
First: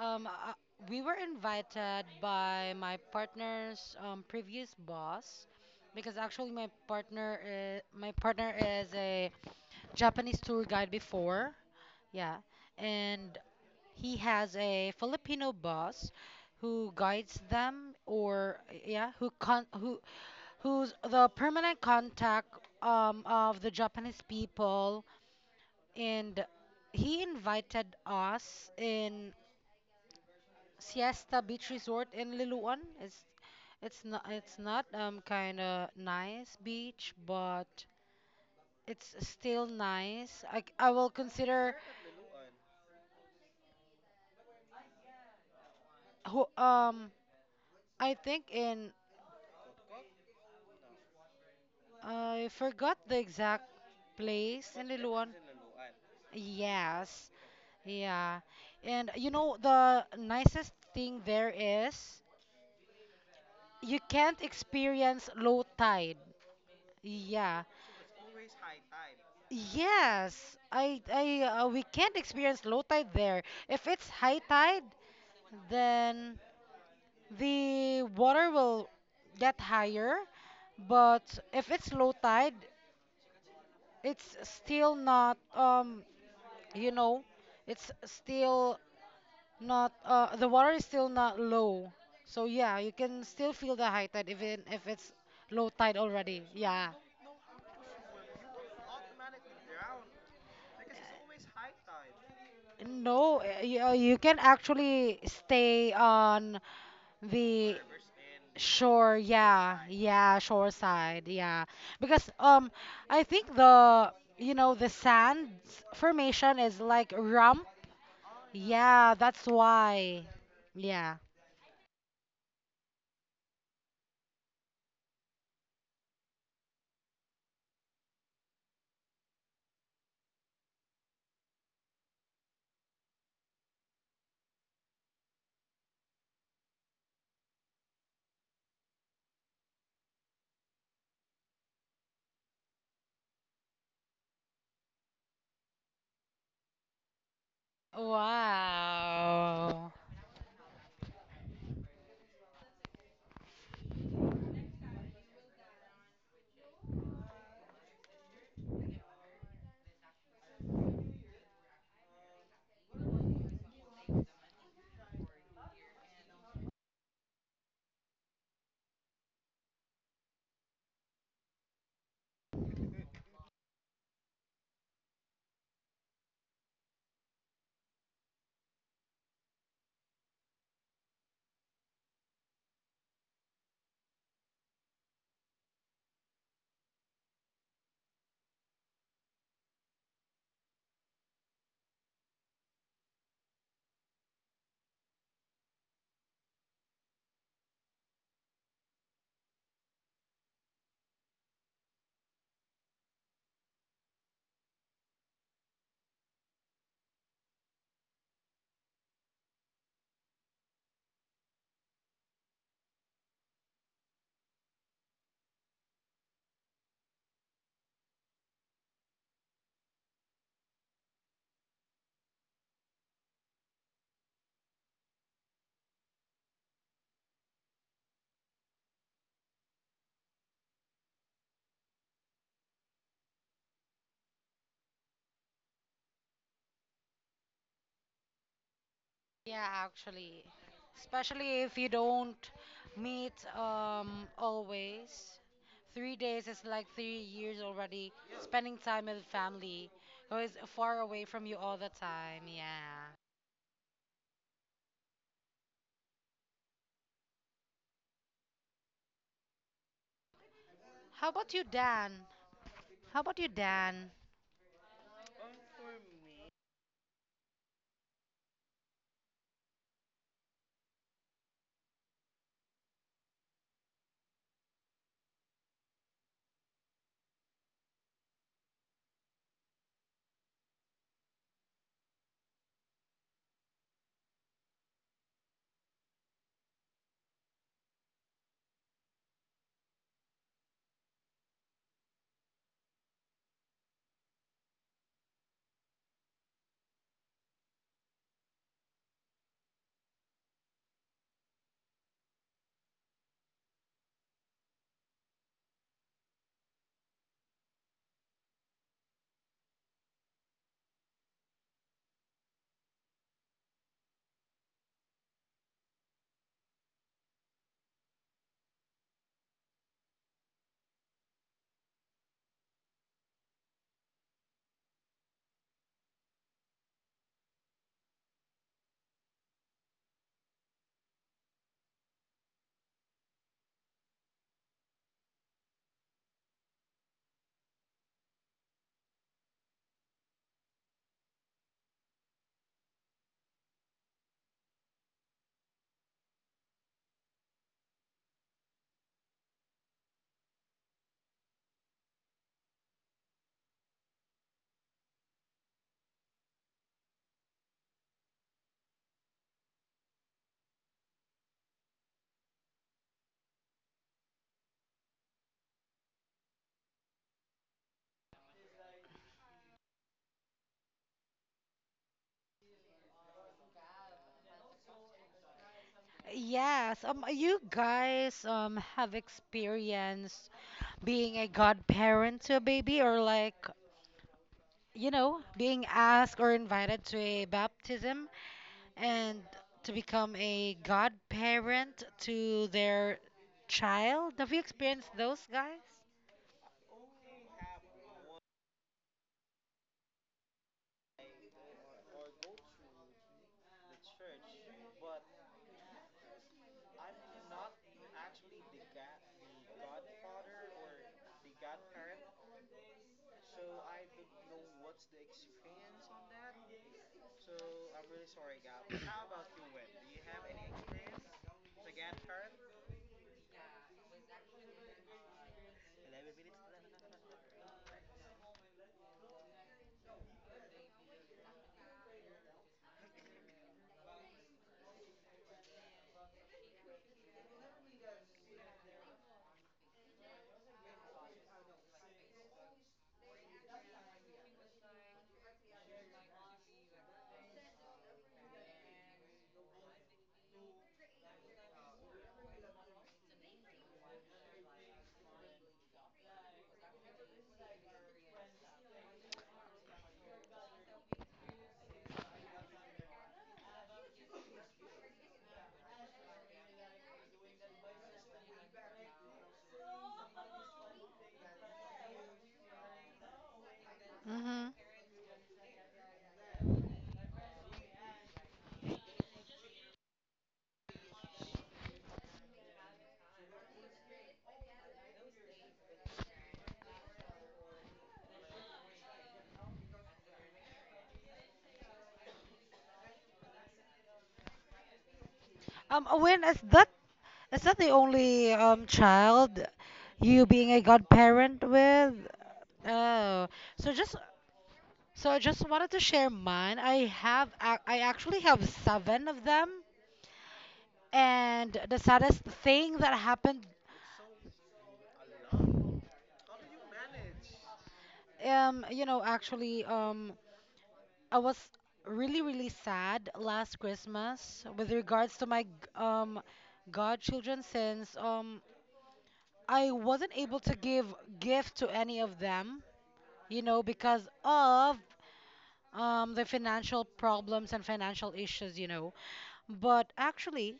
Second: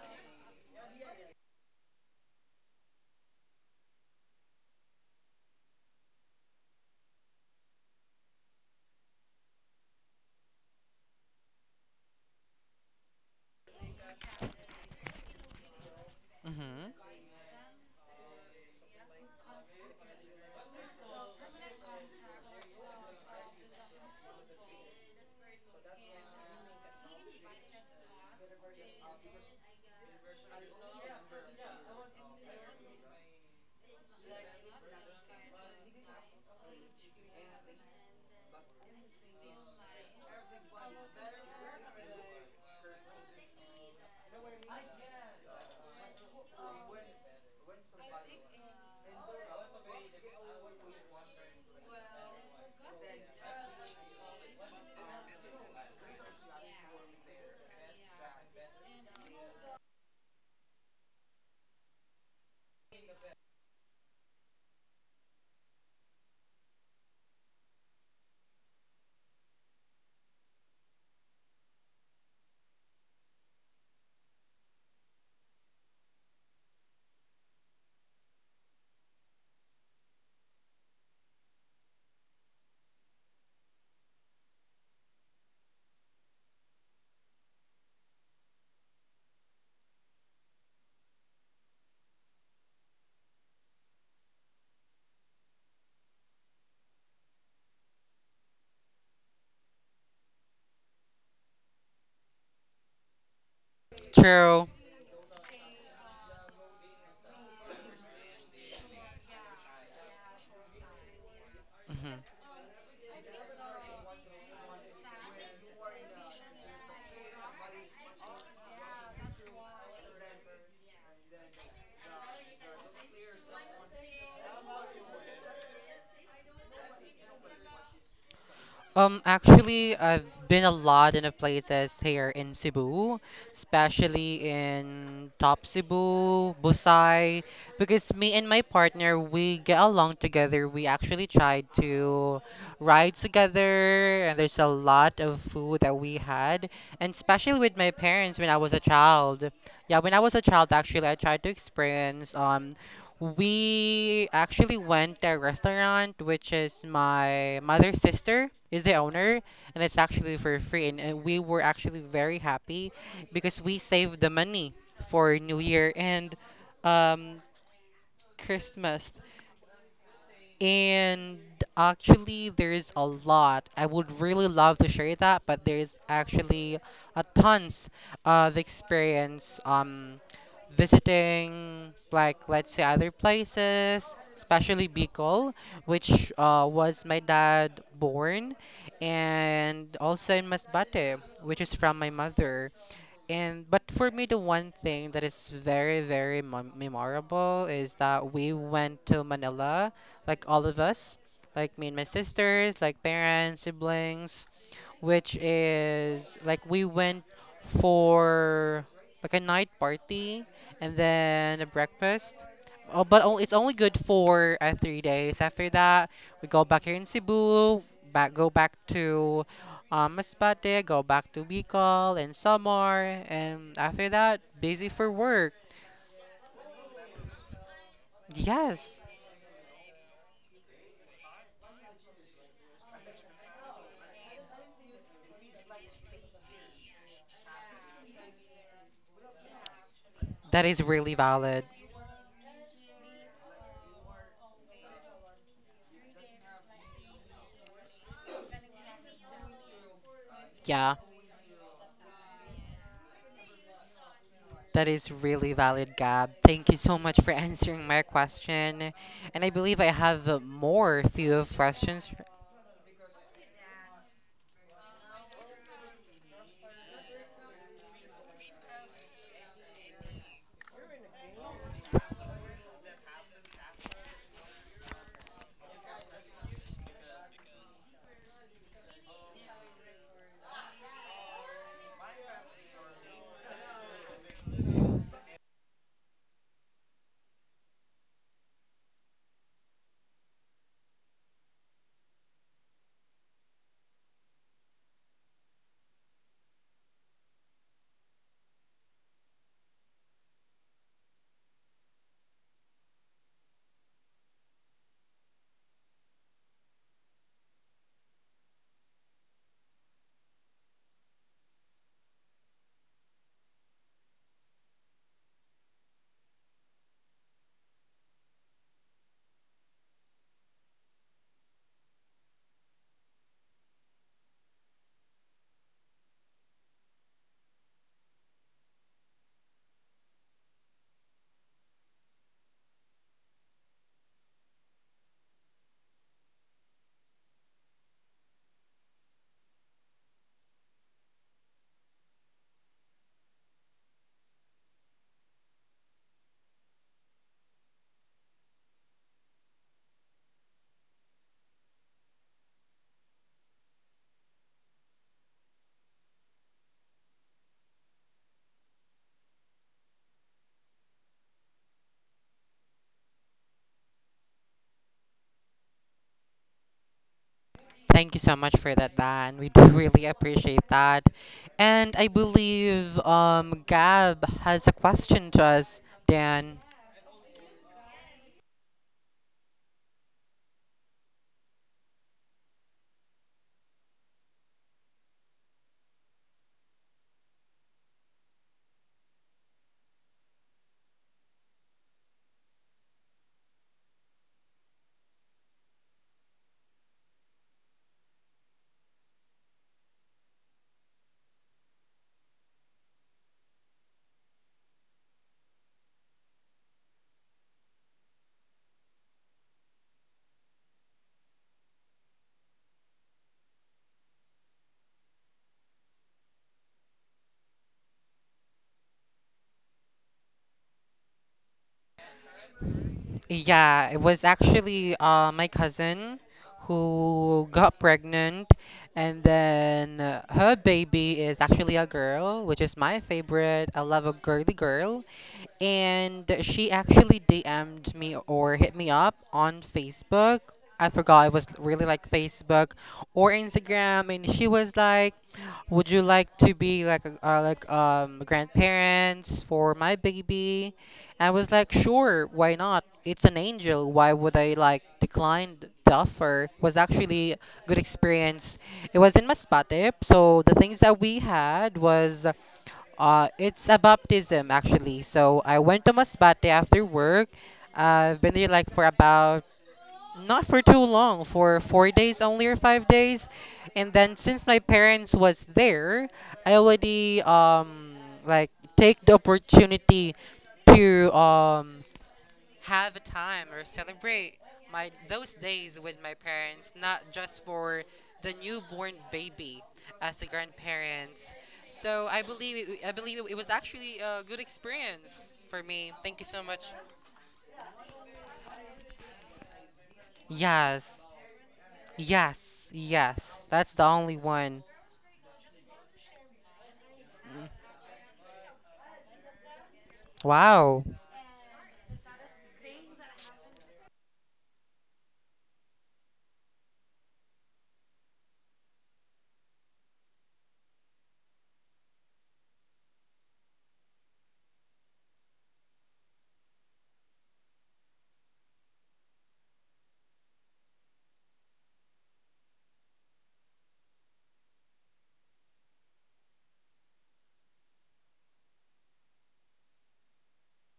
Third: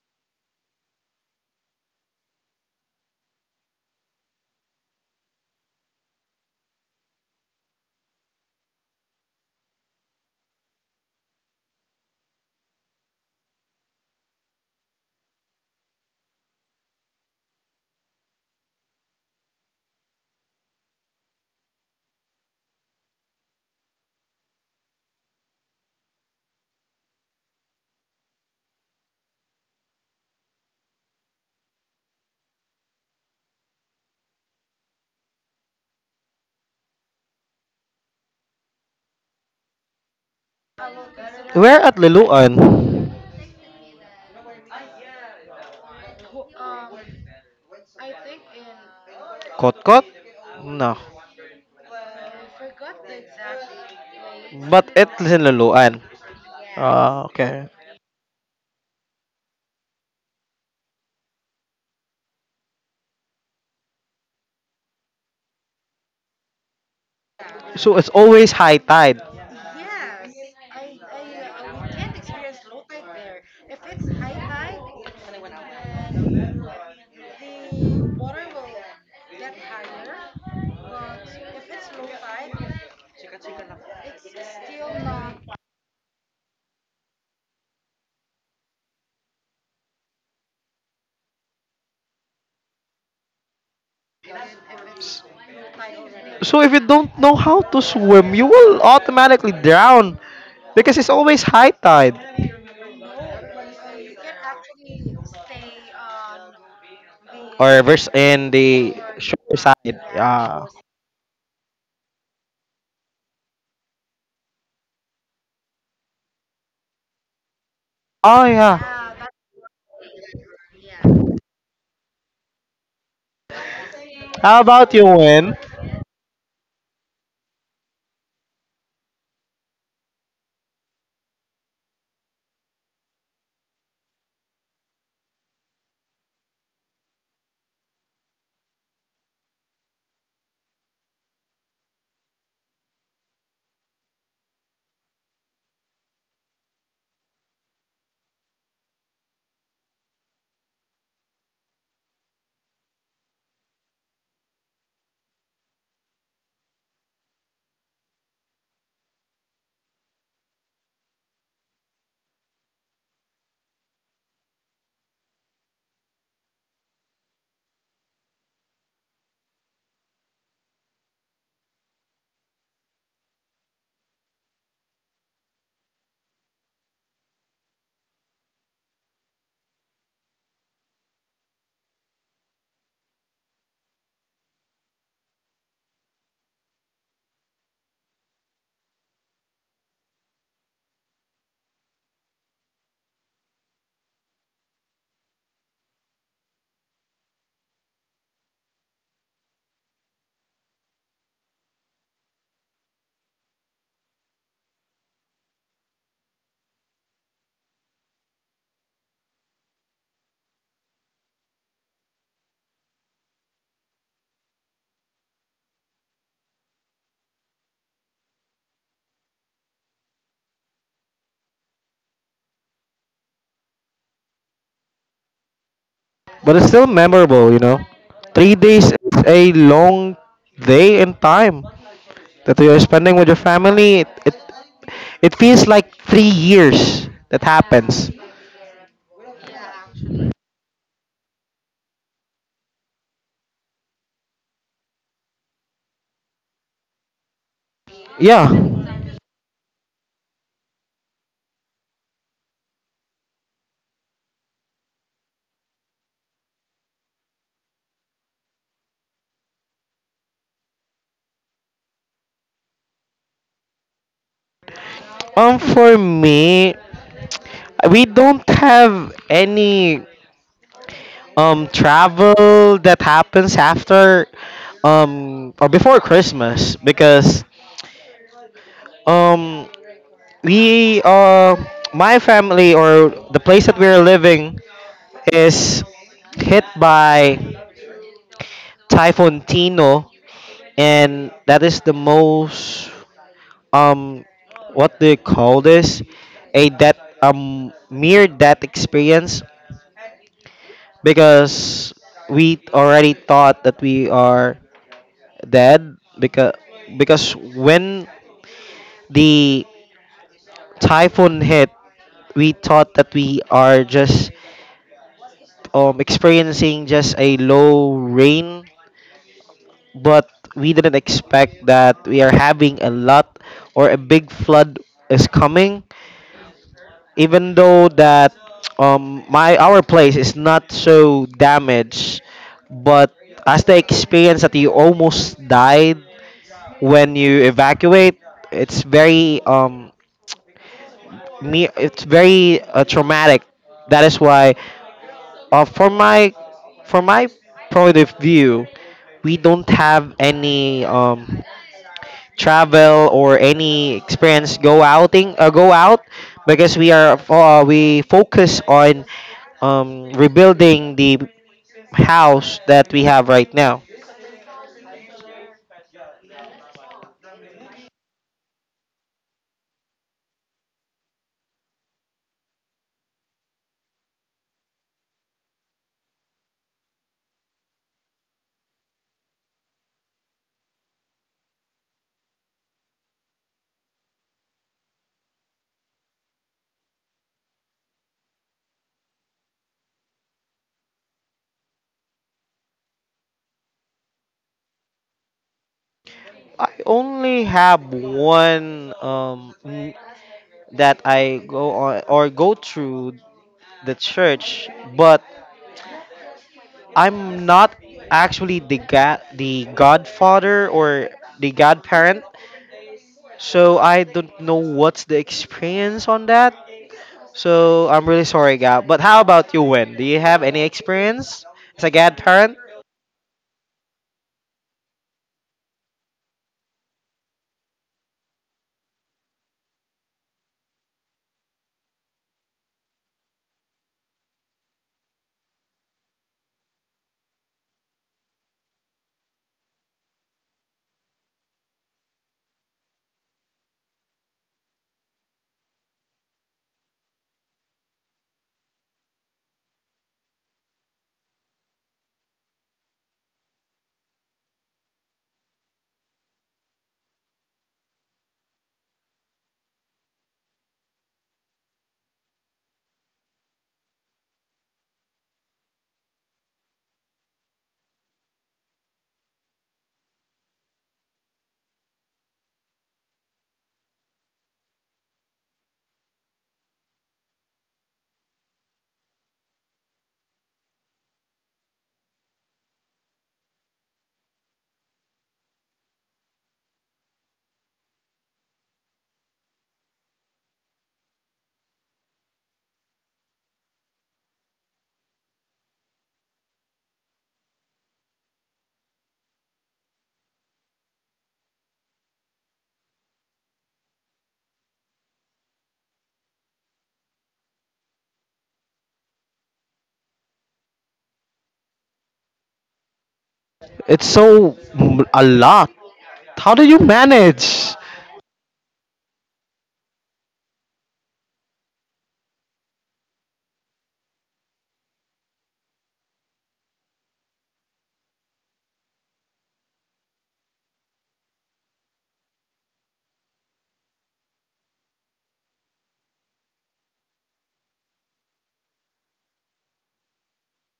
Um, uh, we were invited by my partner's, previous boss because actually my partner is a Japanese tour guide before. Yeah, and he has a Filipino boss who
Mhm.
guides them or yeah, who con who who's the permanent contact, of the Japanese people, and he invited us in Siesta Beach Resort in Liloan. It's not kind of nice beach, but it's still nice. I will consider
Where at Liloan?
who I think in
Kotkot? No.
I forgot the exact place in
But it's
Liloan.
in Liloan. Ah,
Yes.
okay.
Yeah. And you know the nicest thing there is you can't experience low tide. Yeah.
So it's always high tide.
Yes, we can't experience low tide there. If it's high tide, then the water will get higher. But if it's low tide, it's still not, um, you know, it's still not, the water is still not low. So yeah, you can still feel the high tide even if it's low tide already.
So if you
Yeah.
don't know how to swim, you will automatically drown because it's always high tide.
No, you, you can
True.
actually stay on
Or
the
reverse in the
shore,
shore side.
yeah, yeah,
Yeah.
shore side, yeah.
Mhm.
Because I think the you know the sand formation is like rump.
Oh
Yeah,
yeah.
that's why. Yeah.
How about you, Win?
Actually, I've been a lot in of places here in Cebu, especially in Top Cebu, Busai, because me and my partner, we get along together. We actually tried to ride together, and there's a lot of food that we had, and especially with my parents when I was a child.
Wow.
Yeah, when I was a child, actually, I tried to experience we actually went to a restaurant, which is my mother's sister is the owner, and it's actually for free. And we were actually very happy because we saved the money for New Year and um, Christmas. And actually, there's a lot. I would really love to share that, but there's actually a tons of experience visiting like let's say other places, especially Bicol, which was my dad born, and also in Masbate, which is from my mother. And but for me, the one thing that is very, very memorable is that we went to Manila, like all of us, like me and my sisters, like parents, siblings, which is like we went for like a night party and then a breakfast. Oh, but it's only good for 3 days. After that, we go back here in Cebu, back go back to Masbate, go back to Bicol and Samar, and after that, busy for work.
But it's still memorable. 3 days
Yes,
is a long day in time, that you're spending with your family. It feels like 3 years that happens.
Yeah, actually.
that is really
Especially
valid.
if you don't meet always. 3 days is like 3 years already,
Yeah.
spending time with family who is far
Yeah,
away from you all the time. Yeah.
that is really valid, Gab. Thank you so much for answering my question. And I believe I have more
How
few
about
of
you,
questions.
Dan? How about you, Dan?
For me, we don't have any travel that happens after or before Christmas, because um we my family, or the place that we're living, is hit by Typhoon Tino, and that is the most, um what do you call this, a that mere, that experience, because we already thought that we are dead, because when the typhoon hit, we thought that we are just experiencing just a low rain, but we didn't expect that we are having a lot, or a big flood is coming, even though that my our place is not so damaged, but as the experience that you almost died when you evacuate, it's very traumatic. That is why, uh, for my for my point of view, we don't have any travel or any experience, go out, because we focus on, rebuilding the house that we have right now.
Thank you so much for that, Dan. We do really appreciate that. And I believe Gab has a question to us, Dan.
Yes, you guys have experienced being a godparent to a baby or like, you know, being asked or invited to a baptism and to become a godparent to their child. Have you experienced those, guys?
I only have one that I go on or go through the church, but I'm not actually the godfather or the godparent, so I don't know what's the experience on that. So I'm really sorry, Gab. But how about you, Wen? Do you have any experience as a godparent?
Yeah, it was actually my cousin who got pregnant, and then her baby is actually a girl, which is my favorite. I love a girly girl. And she actually DM'd me or hit me up on Facebook. I forgot it was really like Facebook or Instagram, and she was like, "Would you like to be like a, like grandparents for my baby?" I was like, sure, why not? It's an angel. Why would I like decline the offer? Was actually a good experience. It was in Masbate, so the things that we had was it's a baptism actually. So I went to Masbate after work. I've been there like for about not for too long for 4 days only or 5 days, and then since my
Mm-hmm.
parents was there, I already like take the opportunity to have a time or celebrate my those days with my parents not just for the newborn baby as a grandparents. So I believe it was actually a good experience for me. Thank you so
When is
much.
that? Is that the only child you being a
Yes.
godparent with?
Yes, yes.
Oh,
That's the
so
only
just
one.
so I just wanted to share mine.
Mm.
I actually have seven of them,
Wow.
and the saddest thing that happened,
It's a lot. How do you manage?
um, you know, actually, um, I was really really sad last Christmas with regards to my um godchildren since I wasn't able to give gift to any of them, you know, because of the financial problems and financial issues, you know. But actually,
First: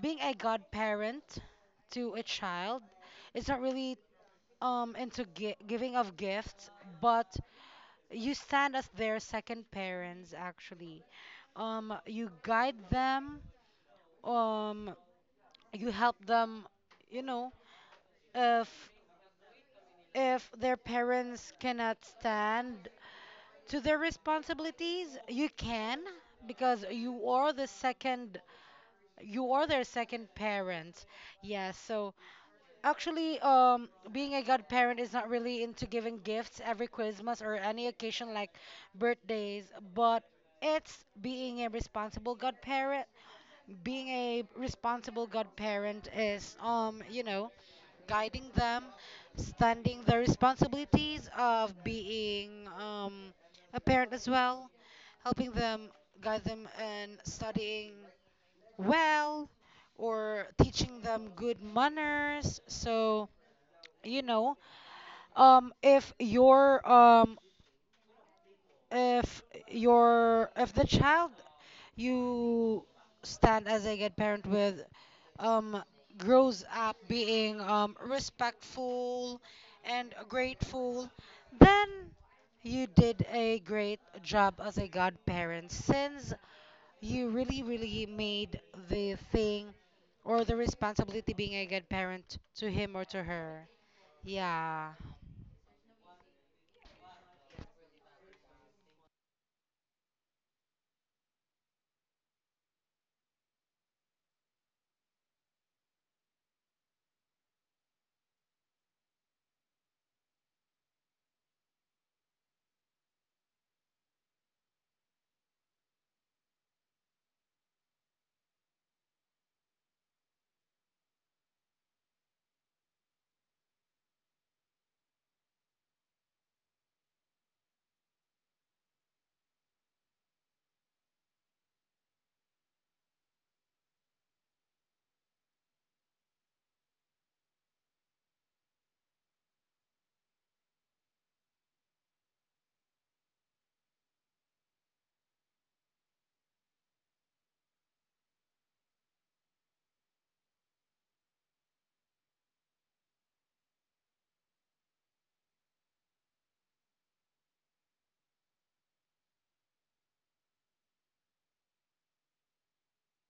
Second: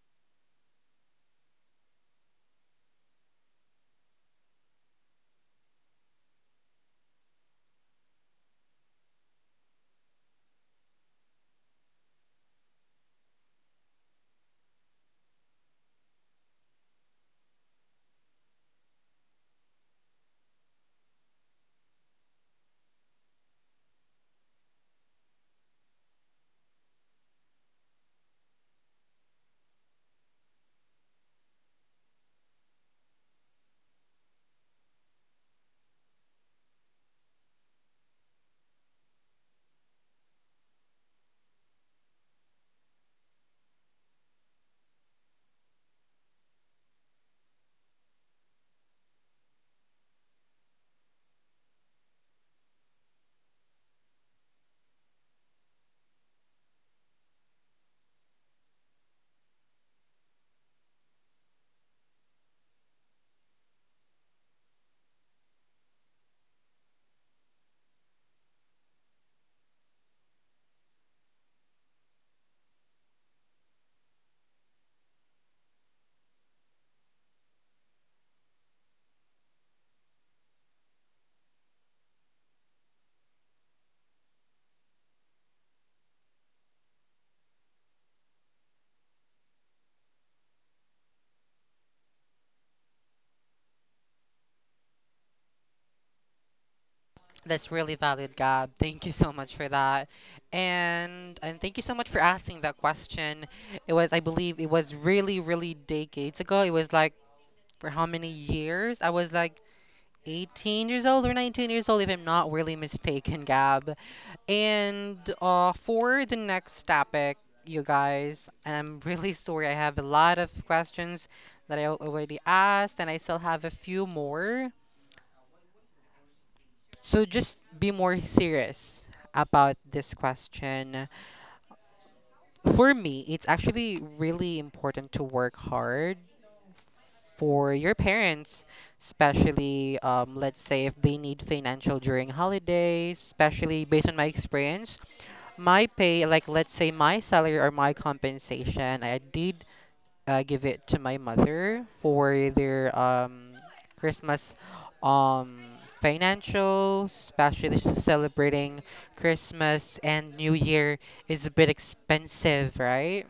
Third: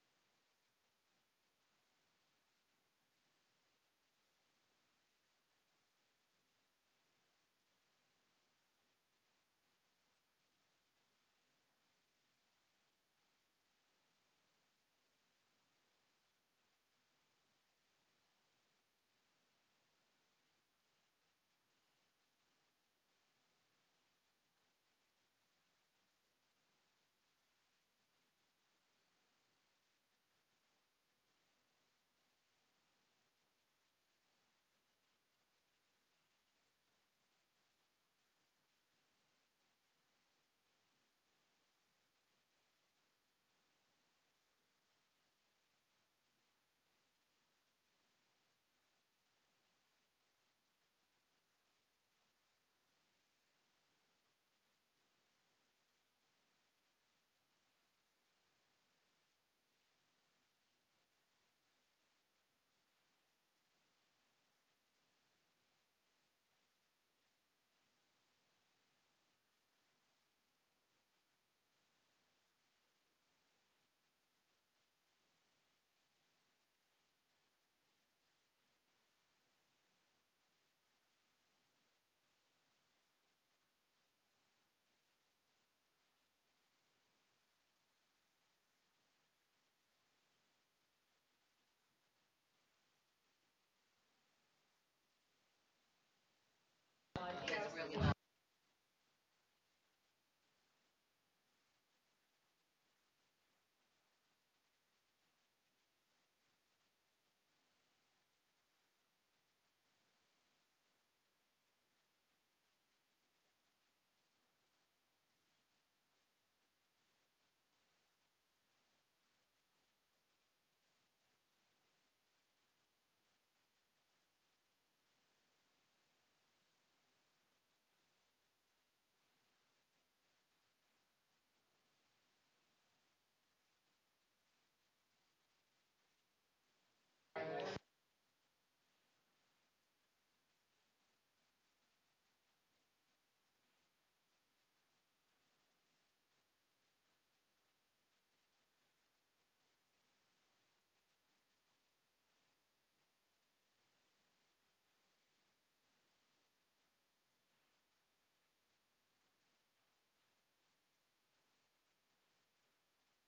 being a godparent to a child is not really into giving of gifts, but you stand as their second parents, actually. You guide them, um, you help them, you know, if their parents cannot stand to their responsibilities, you can, because you are the second you are their second parent. Yeah. So actually, being a godparent is not really into giving gifts every Christmas or any occasion like birthdays, but it's being a responsible godparent. Being a responsible godparent is, you know, guiding them, standing the responsibilities of being a parent as well, helping them, guide them in studying well, or teaching them good manners. So you know, if your if your if the child you stand as a good parent with, um grows up being respectful and grateful, then you did a great job as a godparent, since you really really made the thing or the responsibility being a good parent to him or to her. yeah
That's really valid, Gab. Thank you so much for that. And thank you so much for asking that question. It was I believe it was really, really decades ago. It was like for how many years? I was like 18 years old or 19 years old, if I'm not really mistaken, Gab. And for the next topic, you guys, and I'm really sorry, I have a lot of questions that I already asked, and I still have a few more. So just be more serious about this question. For me, it's actually really important to work hard for your parents, especially let's say if they need financial during holidays, especially based on my experience, my pay, like let's say my salary or my compensation, I did give it to my mother for their Christmas um, financial, especially celebrating Christmas and New Year is a bit expensive, right?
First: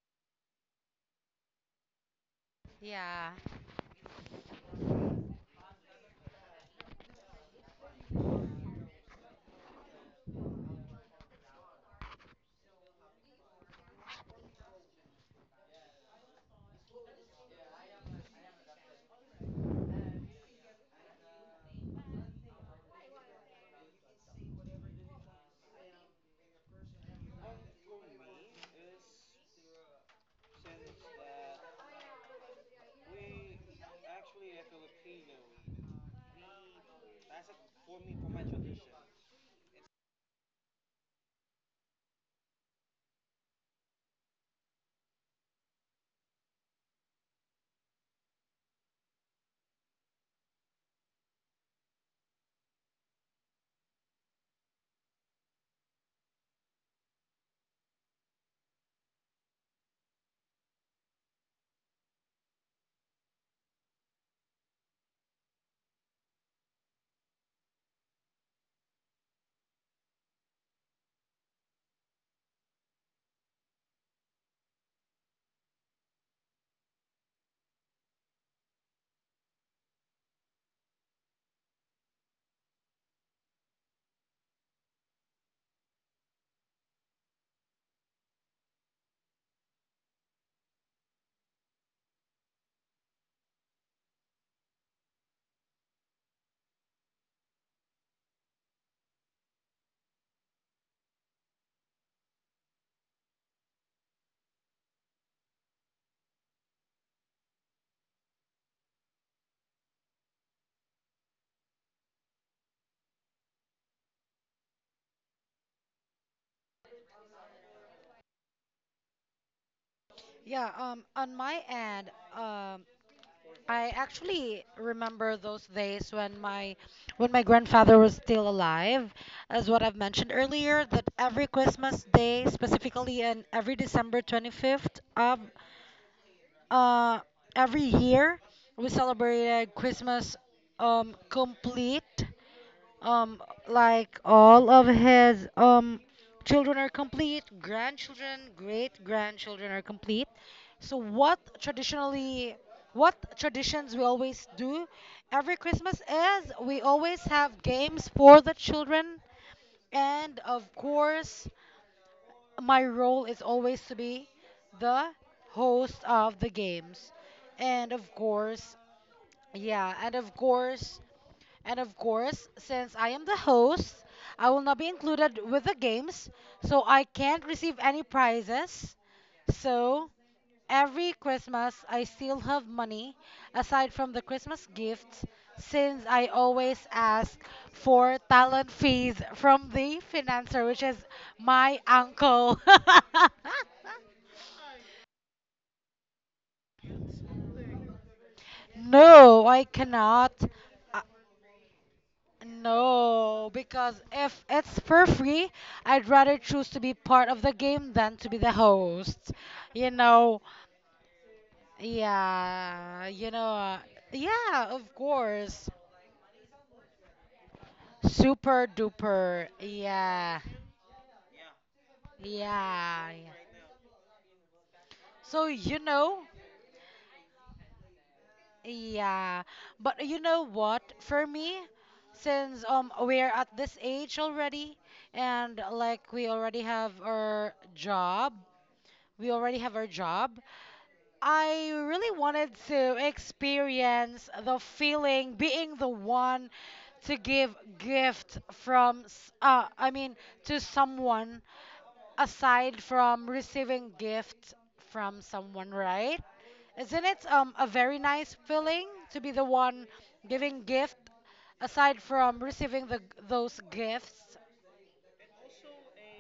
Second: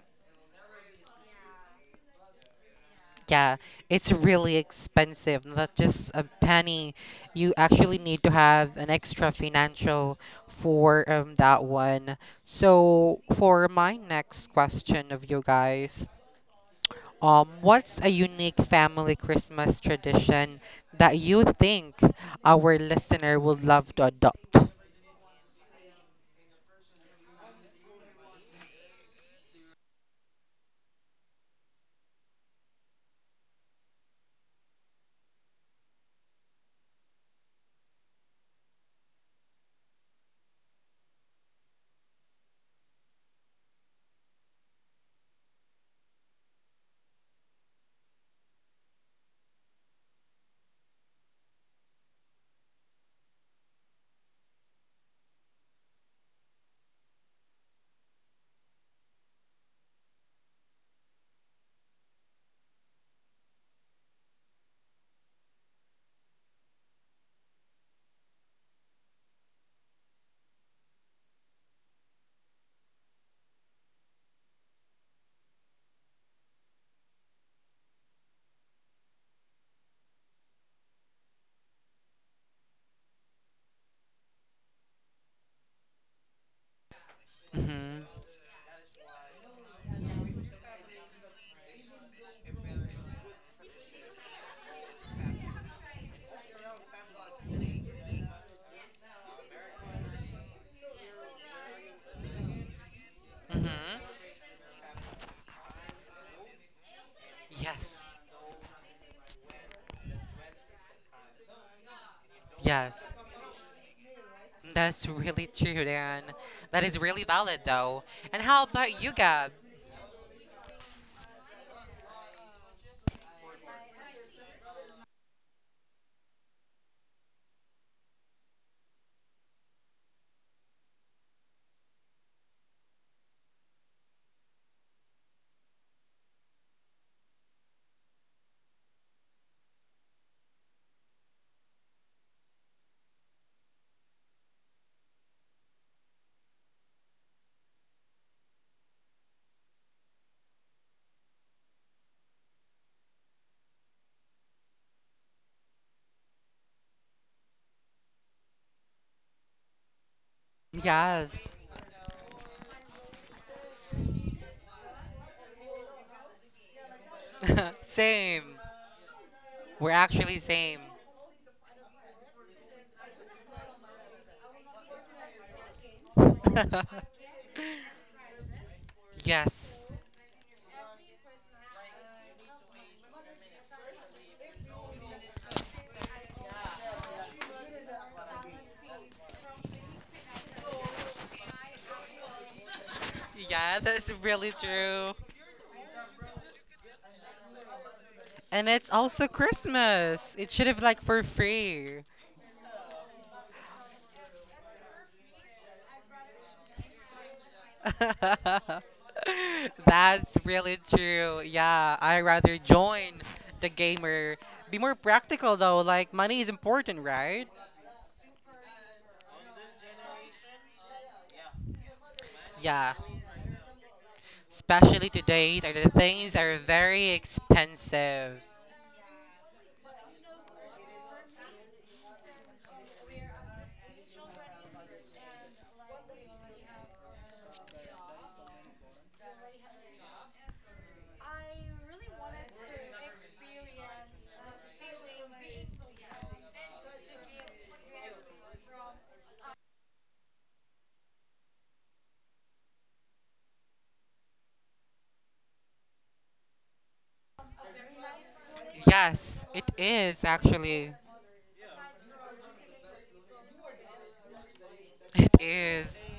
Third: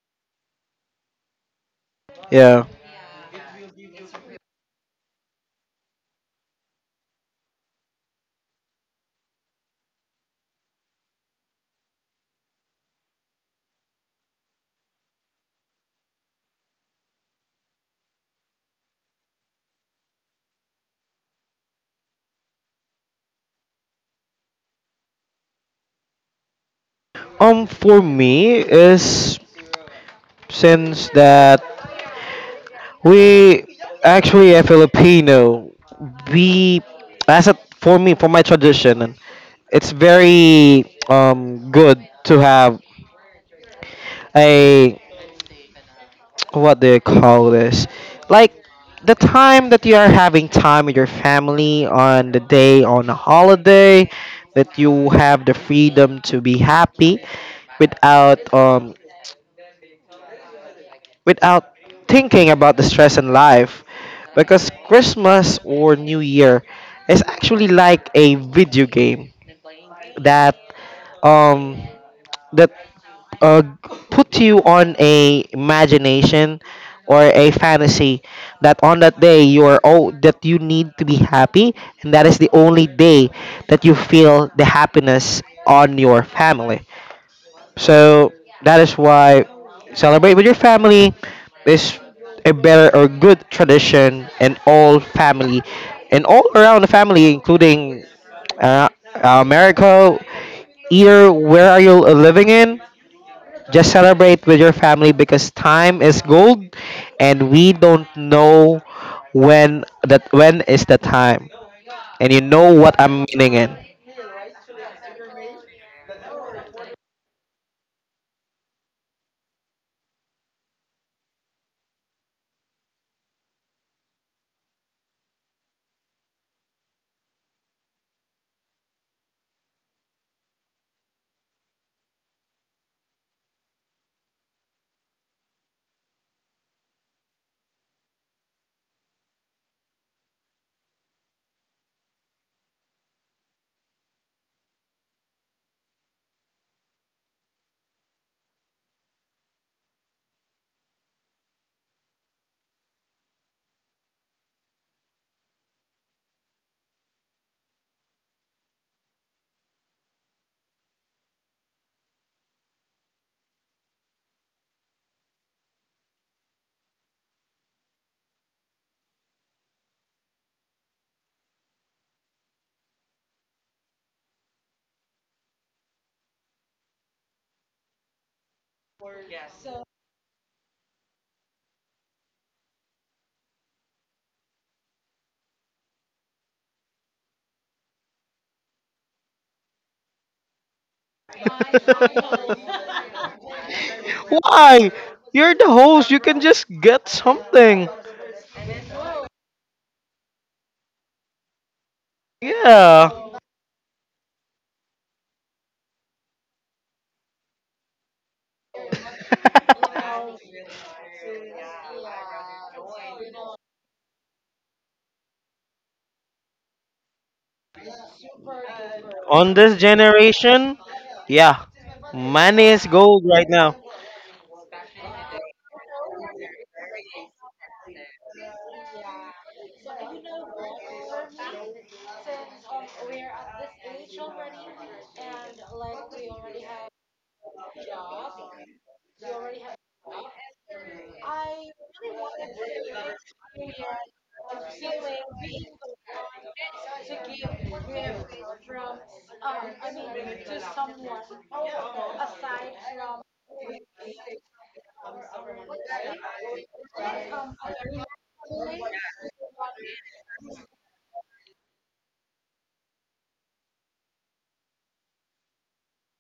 Yeah.
yeah
Yeah, it's really expensive. Not just a penny. You actually need to have an extra financial for that one. So, for my next question of you guys, what's a unique family Christmas tradition that you think our listener would love to adopt?
For me is, since that we actually a Filipino, we as a, for me, for my tradition, it's very good to have a, what do you call this? Like the time that you are having time with your family on the day, on a holiday, that you have the freedom to be happy without um without thinking about the stress in life. Because Christmas or New Year is actually like a video game that um that uh, put you on a imagination or a fantasy, that on that day you are oh that you need to be happy, and that is the only day that you feel the happiness on your family.
Mm-hmm.
So that is why celebrate with your family is a better or good tradition in all family and all around the family, including, uh, America, either where are you living in. Just
Mm-hmm.
celebrate with your family, because time is gold and we
Yes.
don't know when that when is the time. And you know what
Yes.
I'm meaning in.
That's really true, Dan. That is really valid, though. And how about you, Gab?
yeah. On my end, um I actually remember those days when my grandfather was still alive. As what I've mentioned earlier, that every Christmas day, specifically, and every December 25th of uh, every year, we celebrated Christmas complete. Um, like all of his children are complete, grandchildren, great grandchildren are complete. So what traditionally what traditions we always do every Christmas is we always have games for the children, and of course
Yes.
my role is always to be the host of the games. And of
Same.
course,
We're
yeah, and of
actually same.
course, since I am the host, I will not be included with the games, so I can't receive any prizes.
Yes.
So, every Christmas, I still have money aside from the Christmas gifts, since I always ask for talent fees from the financer, which is my uncle.
Yeah, that's really
Why?
true.
You're the host. You can just get something.
And it's also
No, I
Christmas.
cannot.
It should have
Uh,
like for free.
Yeah.
no, because if it's for free, I'd rather choose to be part of the game than to be the host. You
That's
know,
really true. Yeah, I rather
yeah,
join
you know,
the
uh,
gamer.
yeah,
Be
of
more practical
course.
though, like money is important, right?
Super duper.
On this
Yeah.
generation, yeah, money is
Yeah.
Yeah.
gold
yeah.
right now.
Especially
So,
today's are
you
the
know,
things are very expensive.
yeah. But you know what? For me, since we're at this age already, and like we already have our job, we already have our job. I really wanted to experience the feeling being the one to give gift I mean to someone, aside from receiving gift from someone, right? Isn't it a very nice feeling to be the
Yes, it
one
is
giving
actually.
gift aside from receiving the those gifts?
It is.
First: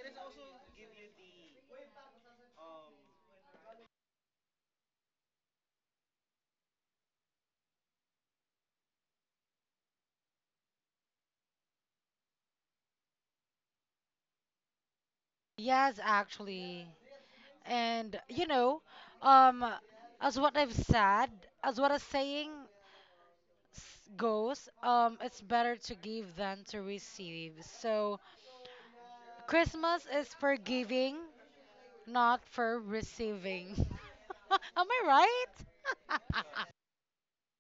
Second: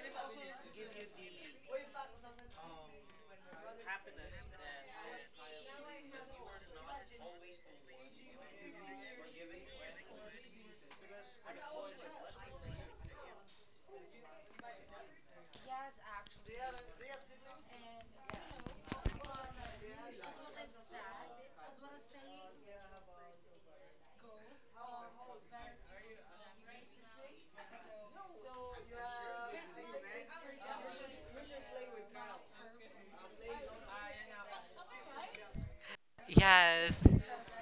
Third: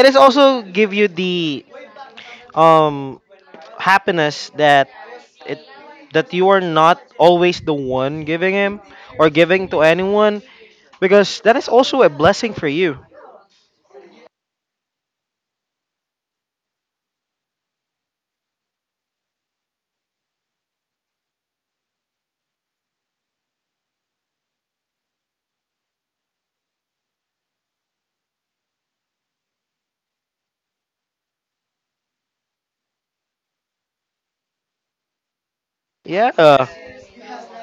It is also give you the um happiness, it that you are not always the one giving him or giving to anyone, because that is also a blessing for you.
Yes, actually. And you know, um, as what I've said, as what a saying goes, it's better to give than to receive. So Christmas is for giving, not for receiving. Am I right?
Yeah.
Yes,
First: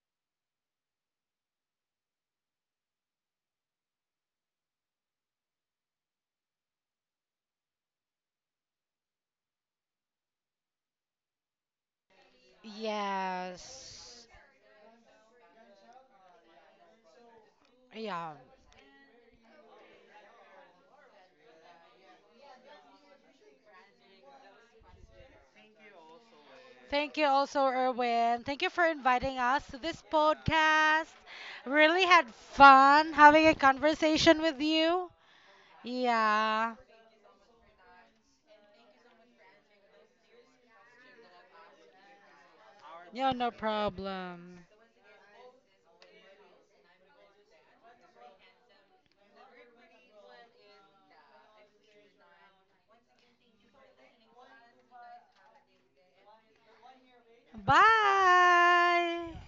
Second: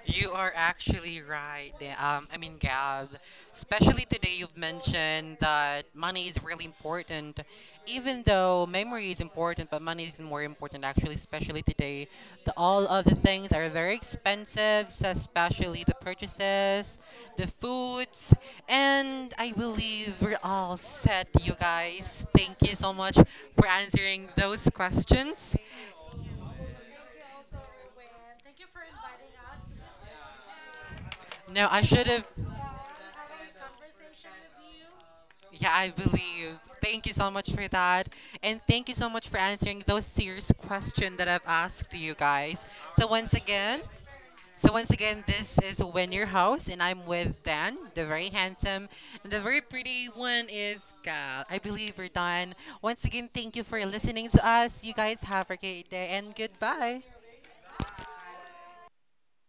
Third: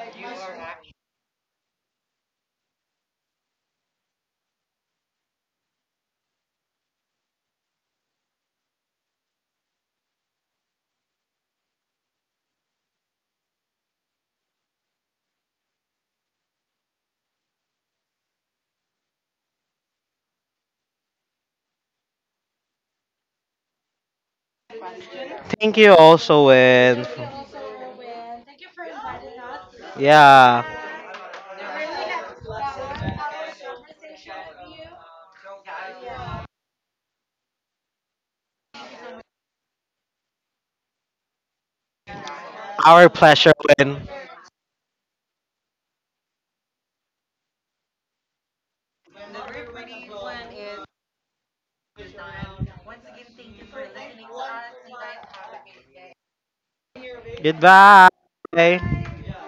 you are actually right. I mean, Gab, especially today you've mentioned that money is really important, even though memory is important, but money is more important actually, especially today. The, all of the things are very
Yes.
expensive, so especially the purchases, the foods,
Yeah.
and I believe we're all set, you guys. Thank you so much for answering those questions.
Thank you also, and
Thank you also, Erwin. Thank you for inviting us to this
yeah,
podcast.
No, I
Really
should have.
had fun having a conversation with you.
Yeah, I believe.
Yeah.
Thank you so much for that. And thank you so much for answering those serious questions that I've asked you guys. So
our
Yeah,
once
no
pleasure,
again,
and
problem.
this is Win Your House, and I'm with Dan, the very handsome, and the very pretty one is Gal. I believe we're done. Once again, thank you for listening to us. You guys have a great day, and goodbye.
goodbye.
Bye.